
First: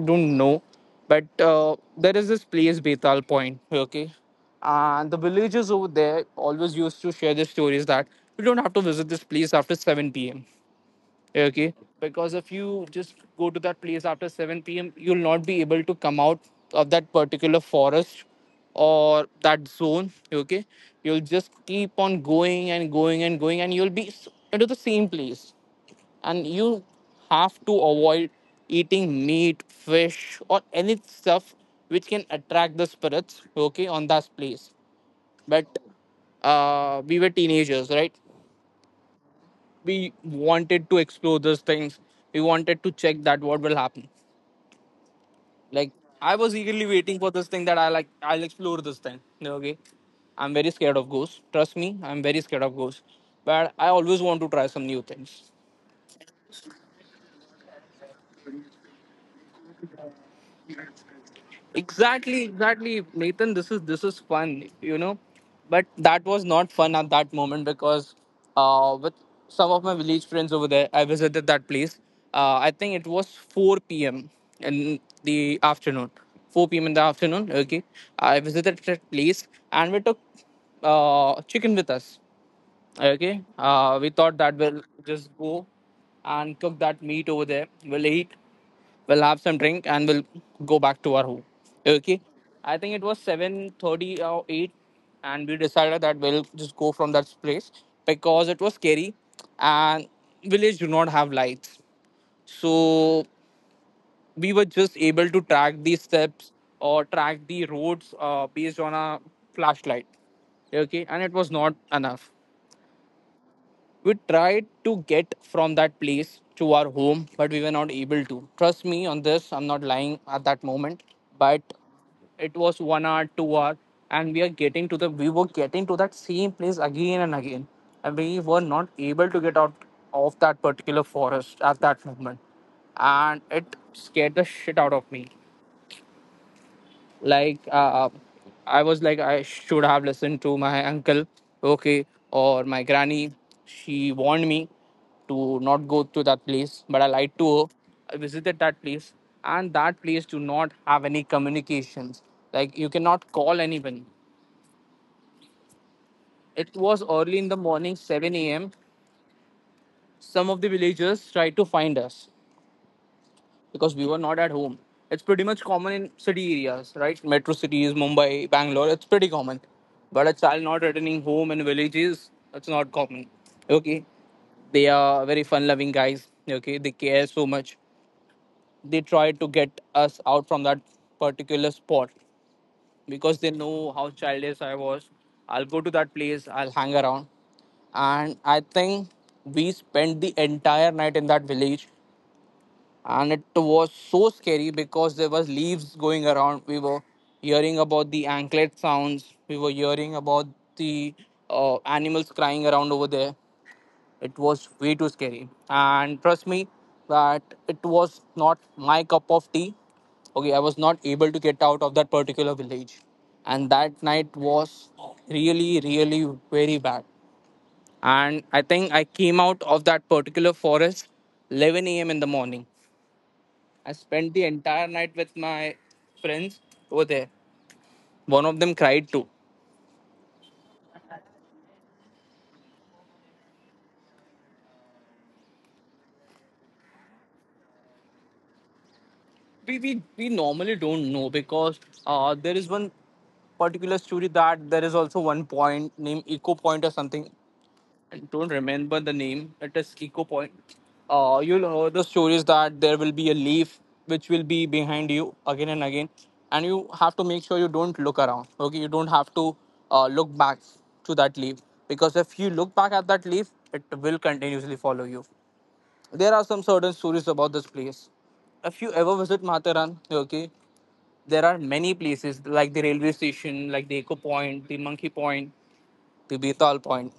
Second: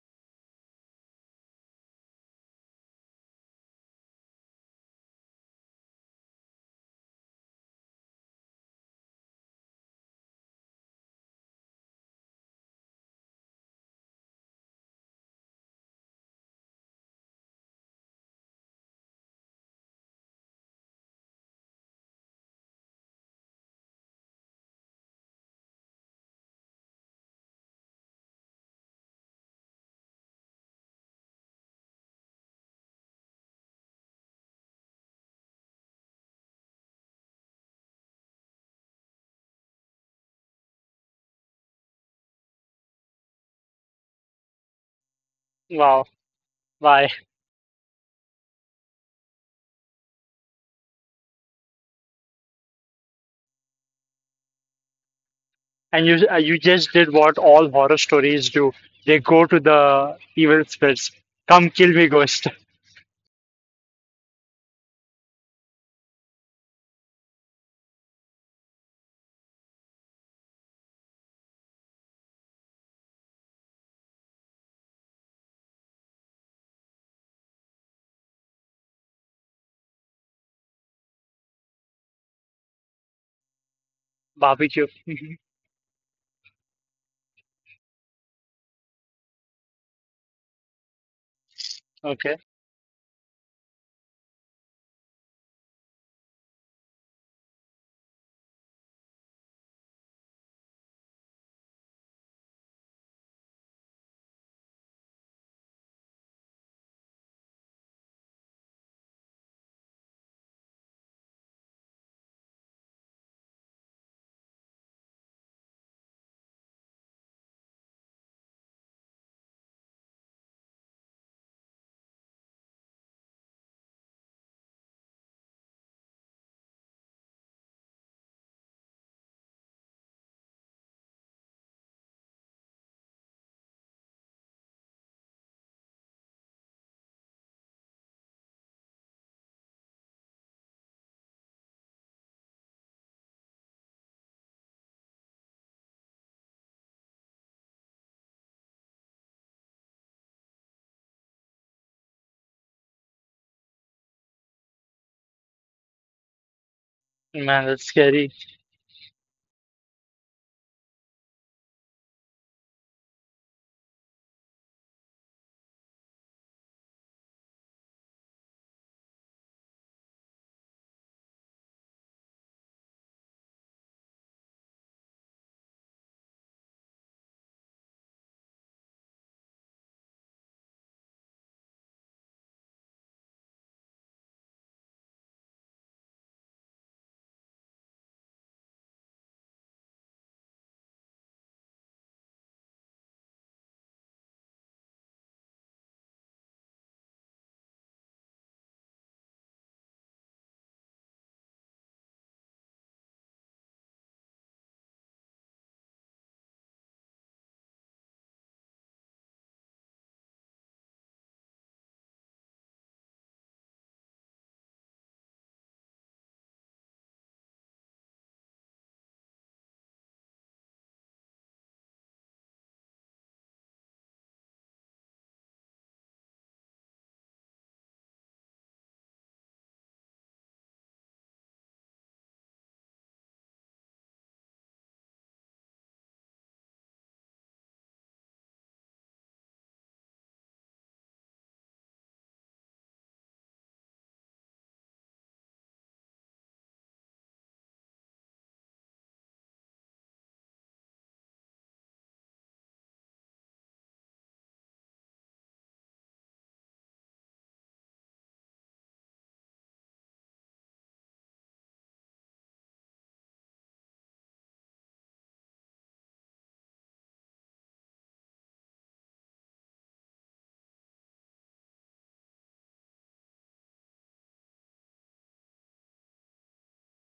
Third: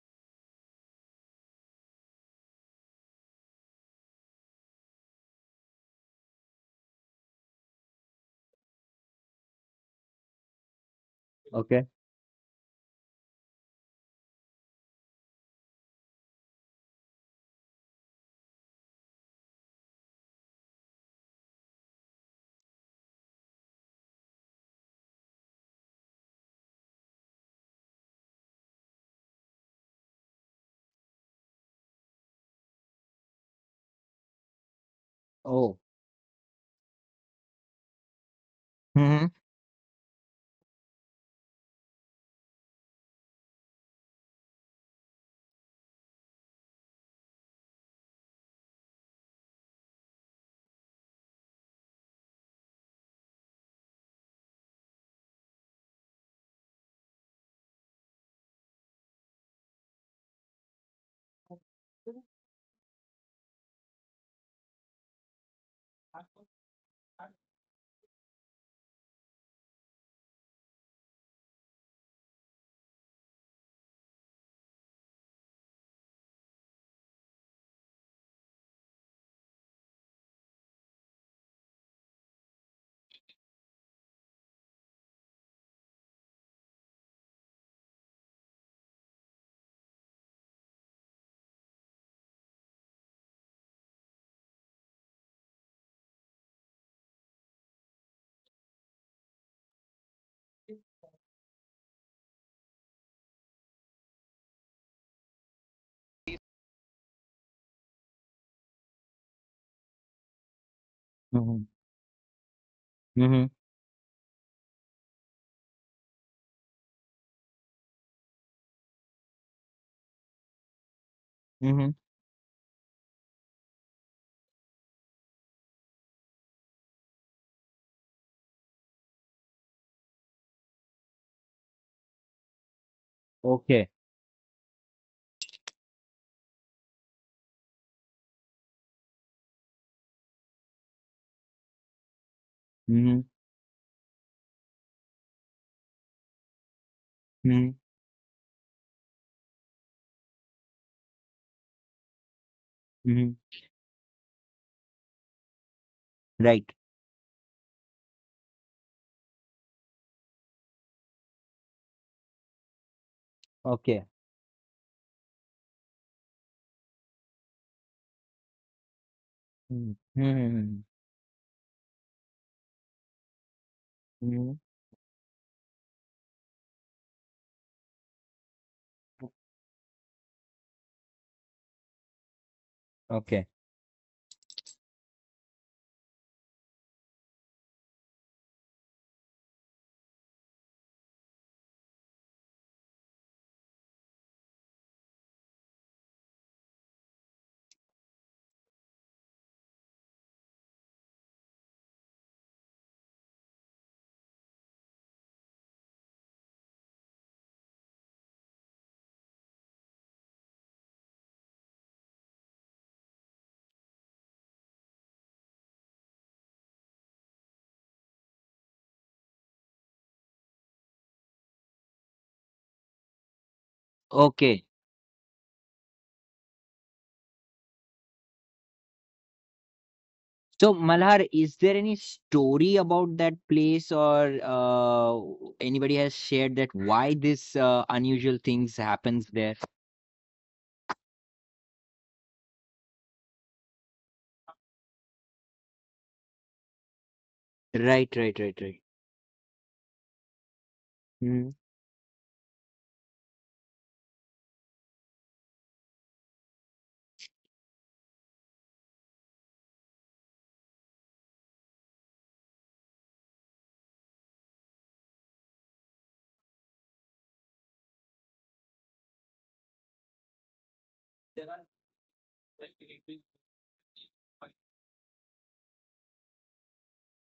C: Don't know, but there is this place Betal Point, okay, and the villagers over there always used to share the stories that you don't have to visit this place after 7 p.m. Okay,
A: Okay.
C: because if you just go to that place after 7 p.m, you'll not be able to come out of that particular forest or that zone. Okay, you'll just keep on going and going and going, and you'll be into the same place, and you have to avoid eating meat, fish, or any stuff which can attract the spirits, okay, on that place. But
A: Oh.
C: we were teenagers, right?
A: Mm-hmm.
C: We wanted to explore those things. We wanted to check that what will happen. Like,
B: Wow.
C: I was eagerly
B: Why?
C: waiting for this thing, that I like, I'll explore this thing. Okay, I'm very scared of ghosts. Trust me, I'm very scared of ghosts. But I always want to try some new things.
B: And you just did what all horror stories do. They go to the evil spirits. Come kill me,
C: Exactly,
B: ghost.
C: exactly, Nathan. This is fun, you know, but that was not fun at that moment because with some of my village friends over there, I visited that place. I think it was 4 p.m. in the afternoon. 4 p.m. in the afternoon. Okay, I visited that place and we took chicken with us. Okay. We thought that we'll
B: Barbecue.
C: just
B: Hmm.
C: go and cook that meat over there. We'll eat, we'll have some drink, and we'll go back to our home. Okay.
B: Okay.
C: I think it was 7:30 or eight, and we decided that we'll just go from that place because it was scary, and village do not have lights, so we were just able to track the steps or track the roads, based on a flashlight. Okay, and it was
A: Mm-hmm.
C: not enough.
A: Mm-hmm.
C: We tried to get from that place to our home, but we were not able to. Trust me on this, I'm not lying at that moment. But
A: Mm-hmm.
C: it was 1 hour, 2 hour, and we were getting to that same place again and again. And we were not able to get out of that particular forest at that moment. And it
A: Okay.
C: scared the shit out of me. Like, I was like, I should have listened to my uncle, okay, or my
A: Mm-hmm.
C: granny. She warned me to not go to that place, but I lied to her.
A: Mm-hmm.
C: I visited that place, and that place do not have any communications, like, you cannot
A: Mhm.
C: call anyone.
A: Right.
C: It was early in the
B: Man, that's
C: morning,
B: scary.
C: 7 a.m. Some of the villagers tried to find us because
A: Okay.
C: we were not at home. It's pretty much common in city areas, right? Metro cities, Mumbai, Bangalore, it's pretty common.
A: Mm.
C: But a child
A: Mhm.
C: not returning home in villages, that's not common. Okay.
A: Mhm.
C: They are very fun loving guys. Okay. They care so much. They try to get us out from that particular spot because
A: Okay.
C: they know how childish I was. I'll go to that place, I'll hang around. And I think we spent the entire night in that village, and it was so scary because there was leaves going around, we were hearing about the anklet sounds, we were hearing about the animals crying around over there. It was way too scary, and trust me that it was not my cup of tea. Okay, I was not able to get out of that particular village, and that night was really, really very bad. And I think I came out of that particular forest 11 a.m in the morning. I spent the
A: Okay.
C: entire night with my friends over there. One of them cried too.
A: So, Malhar, is there any story about that place, or anybody has shared that why this unusual things happens there?
C: We normally don't know because there is one particular story that there is also one point named Eco Point or something.
A: Right,
C: I
A: right,
C: don't
A: right, right.
C: remember the name. It is Eco Point.
A: Mhm.
C: You'll hear the stories that there will be a leaf which will be behind you again and again, and you have to make sure you don't look around. Okay, you don't have to look back to that leaf because if you look back at that leaf, it will continuously follow you. There are some certain stories about this place. If you ever visit Mataran, okay, there are many places like the railway station, like the Eco Point, the Monkey Point, the Betal Point.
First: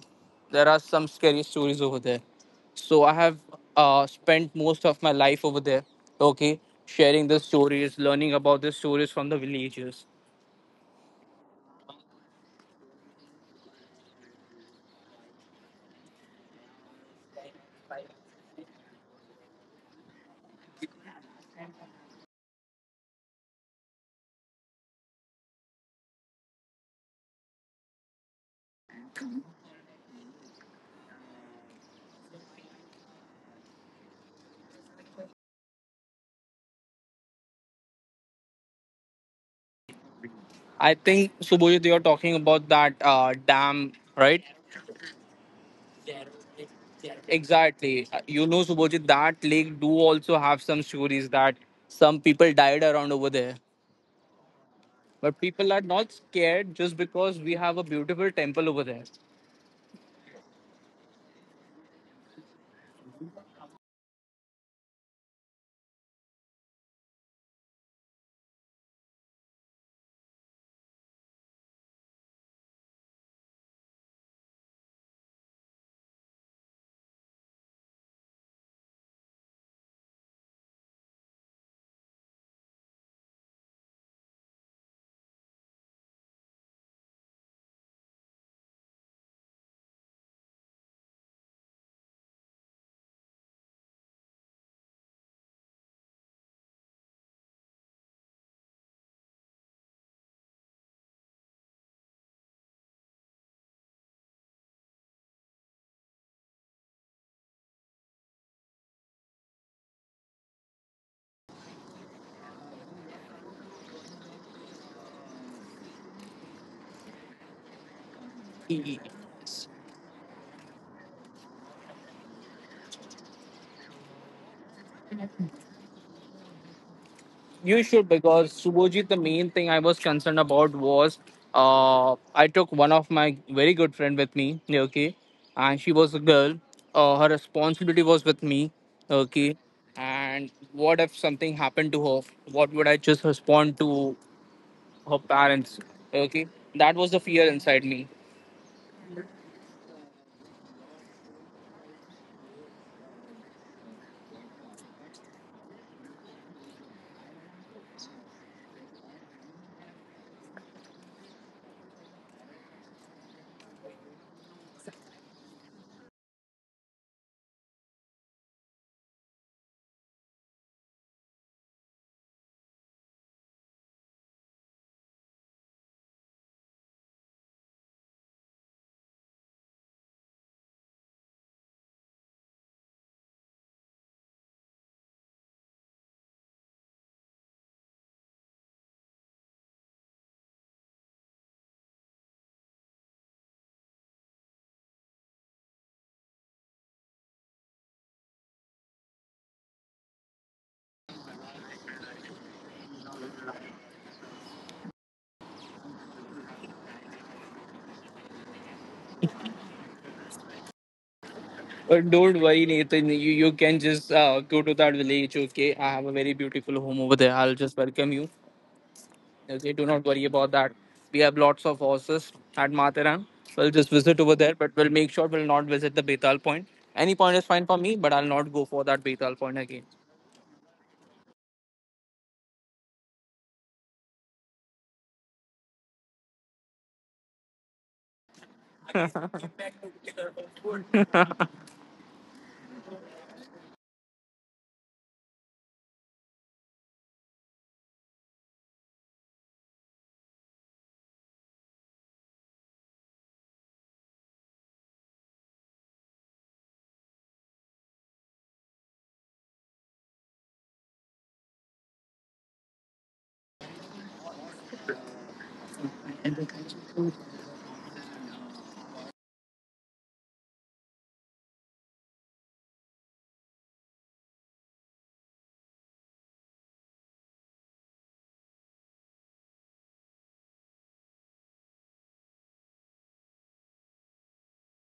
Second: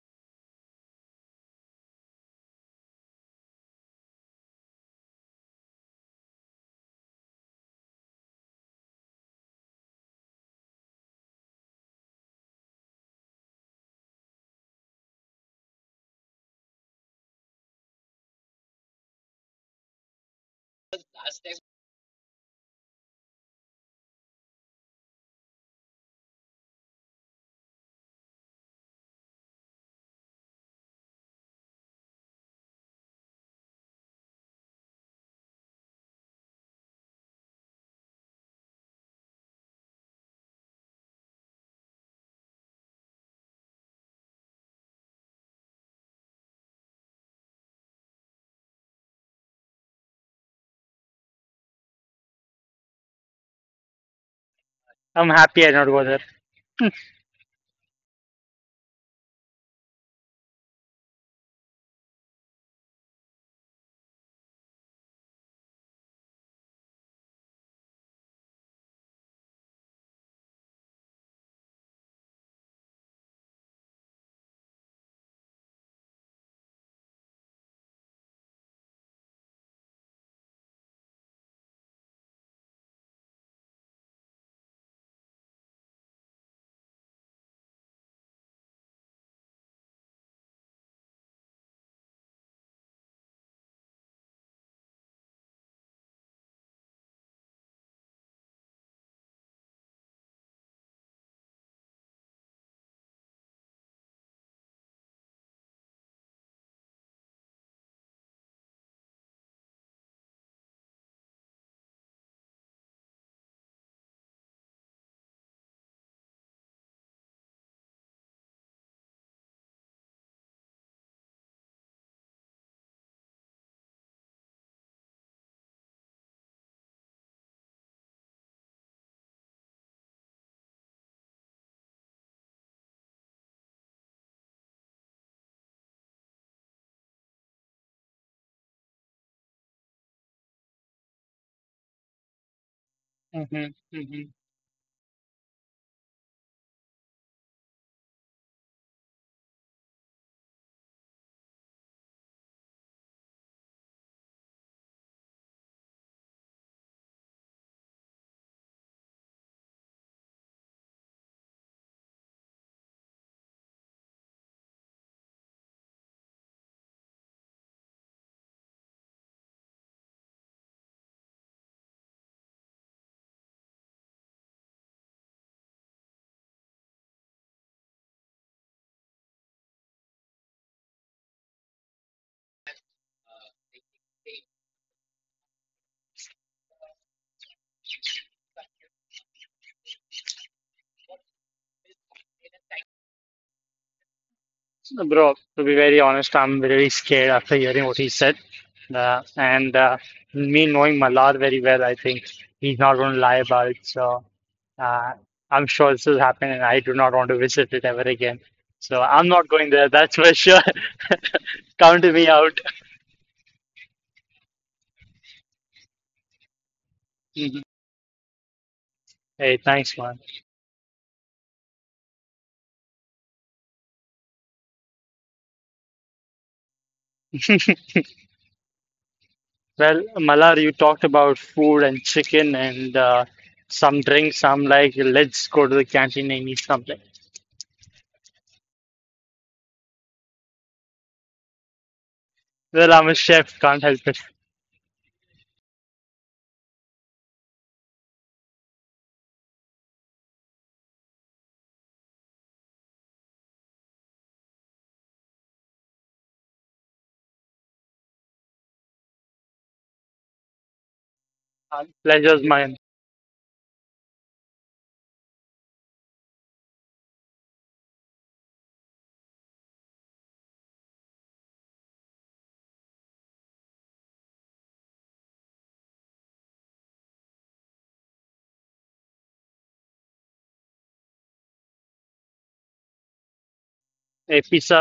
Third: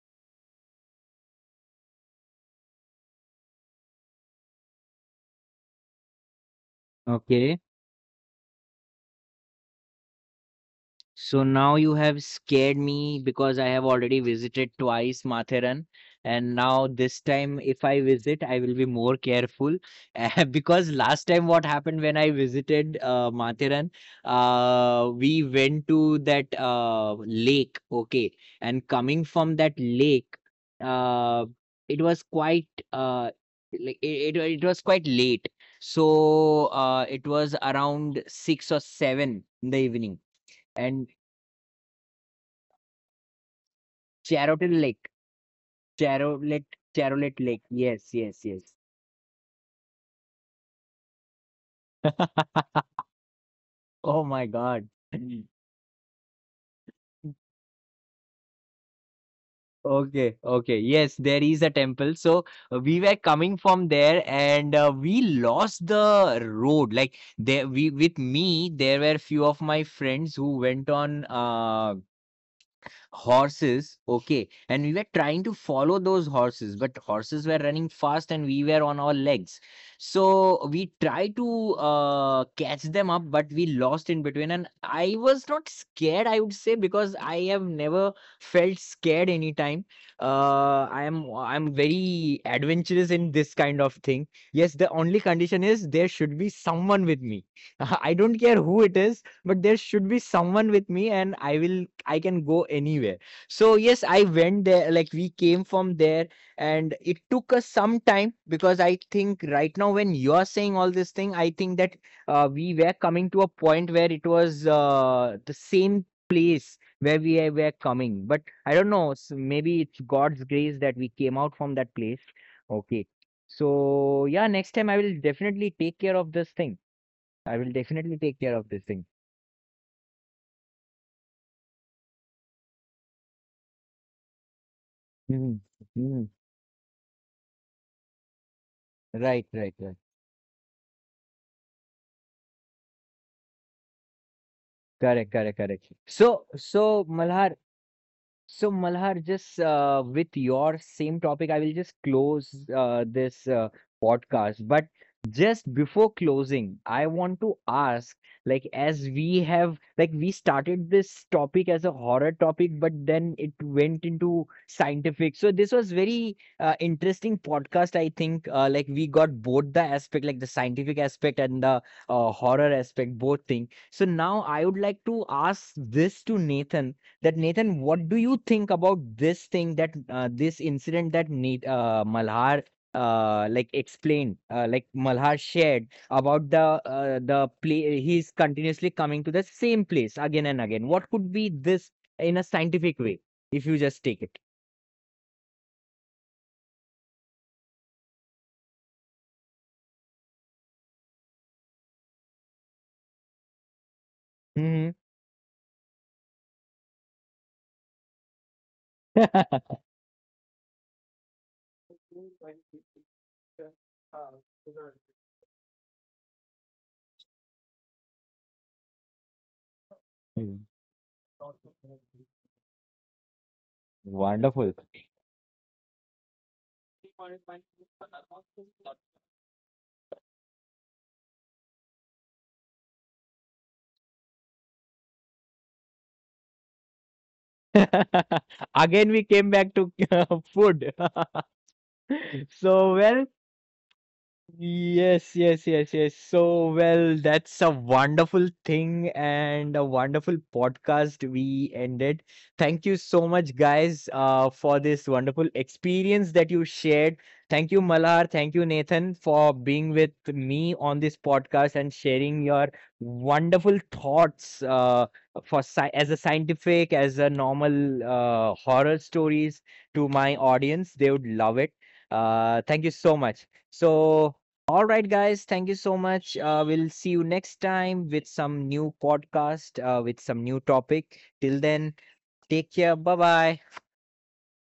C: There are some scary stories over there. So I have spent most of my life over there, okay, sharing the
A: Okay.
C: stories, learning about the stories from the villagers.
A: So now you have scared me, because I have already visited twice Matheran. And now this time, if I visit, I will be more careful because last time, what happened, when I visited Matheran, we went to that lake, okay, and coming from that lake, uh, it was quite like it was quite late. So it was around six or seven in the evening.
C: I
A: And
C: think Subhojit, you're talking about that dam, right?
A: Charotin Lake. Charolet Charolet Lake.
C: Exactly.
A: Yes,
C: You
A: yes,
C: know,
A: yes.
C: Subhojit, that lake do also have some stories that some people died around over there.
A: Oh my God.
B: I'm
C: But
B: happy
C: people
B: I
C: are
B: don't go
C: not
B: there.
C: scared just because we have a beautiful temple over there.
A: Okay, okay. Yes, there is a temple. So we were coming from there, and we lost the road. Like, there we with me, there were few of my friends who went on horses, okay, and we were trying to follow those horses, but horses were running fast and we were on our legs. So we tried to catch them up, but we lost in between. And I was not scared, I would say, because I have never felt scared anytime. I'm very adventurous in this kind of thing. Yes, the only condition is there should be someone with me. I don't care who it is, but there should be someone with me, and I can go anywhere. So yes, I went there. Like, we came from there, and it took us some time, because I think right now, when you're saying all this thing, I think that we were coming to a point where it was the same place where we were coming. But I don't
C: Y-
A: know, maybe it's god's grace that we came out from that place, okay. So yeah, next time I will definitely take care of this thing. I will
C: You should,
A: definitely take
C: because
A: care of this
C: Subhojit,
A: thing.
C: the main thing I was concerned about was, I took one of my very good friend with me, okay,
A: Mhm,
C: and she was a
A: mhm.
C: girl. Her responsibility was with me,
A: Right,
C: okay.
A: right, right.
C: And what if something happened to her? What would I just
B: Hmm.
C: respond to?
B: Hmm.
C: Her
A: Correct, correct,
C: parents.
A: correct.
C: Okay,
A: So
C: that
A: so
C: was the fear
A: Malhar.
C: inside me.
A: So, Malhar, just with your same topic, I will just close this podcast. But just before closing, I want to ask, like, as we have, like, we started this topic as a horror topic, but then it went into scientific. So this was very interesting podcast. I think, like, we got both the aspect, like the scientific aspect and the horror aspect, both thing. So now I would like to ask this to Nathan, that Nathan, what do you think about this thing, that this incident that Malhar like explained, like Malhar shared about the the play? He's continuously coming to the same place again and again. What could be this in a scientific way, if you just take it?
B: Bro, to be very honest, I'm very scared after hearing what he said. And me knowing Malad very well, I think he's not going to lie about it. So
A: Mhm.
B: uh, I'm sure this will happen, and I do not want to visit it ever again. So I'm not going there, that's for sure. Count
C: But
B: me
C: don't
B: out.
C: worry, Nathan. You can just go to that village. Okay, I have a very beautiful home over there. I'll
B: Mhm.
C: just welcome you.
B: Hey,
C: Okay, do
B: thanks,
C: not
B: man.
C: worry about that. We have lots of horses at Mataram. We'll just visit over there, but
A: Wonderful.
C: we'll make sure we'll not visit the Betal point. Any point is fine for me, but I'll not go for that Betal point again.
B: Well, Malar, you talked about food and chicken and some drinks. I'm like, let's go to the canteen and eat something.
A: Again, we came back to food.
B: Well,
A: So,
B: I'm a
A: well.
B: chef, can't help.
A: Yes, yes, yes, yes. So, well, that's a wonderful thing, and a wonderful podcast we ended. Thank you so much, guys, for this wonderful experience that you shared. Thank you, Malhar. Thank you, Nathan, for being with me on this podcast and sharing
B: Pleasure's
A: your
B: mine,
A: wonderful thoughts, for sci as a scientific, as a normal horror stories, to my audience. They would love it. Thank you so much. So, all right, guys. Thank you so much. We'll see you next time with some new podcast, with some new topic. Till then, take care. Bye bye.
B: a piece.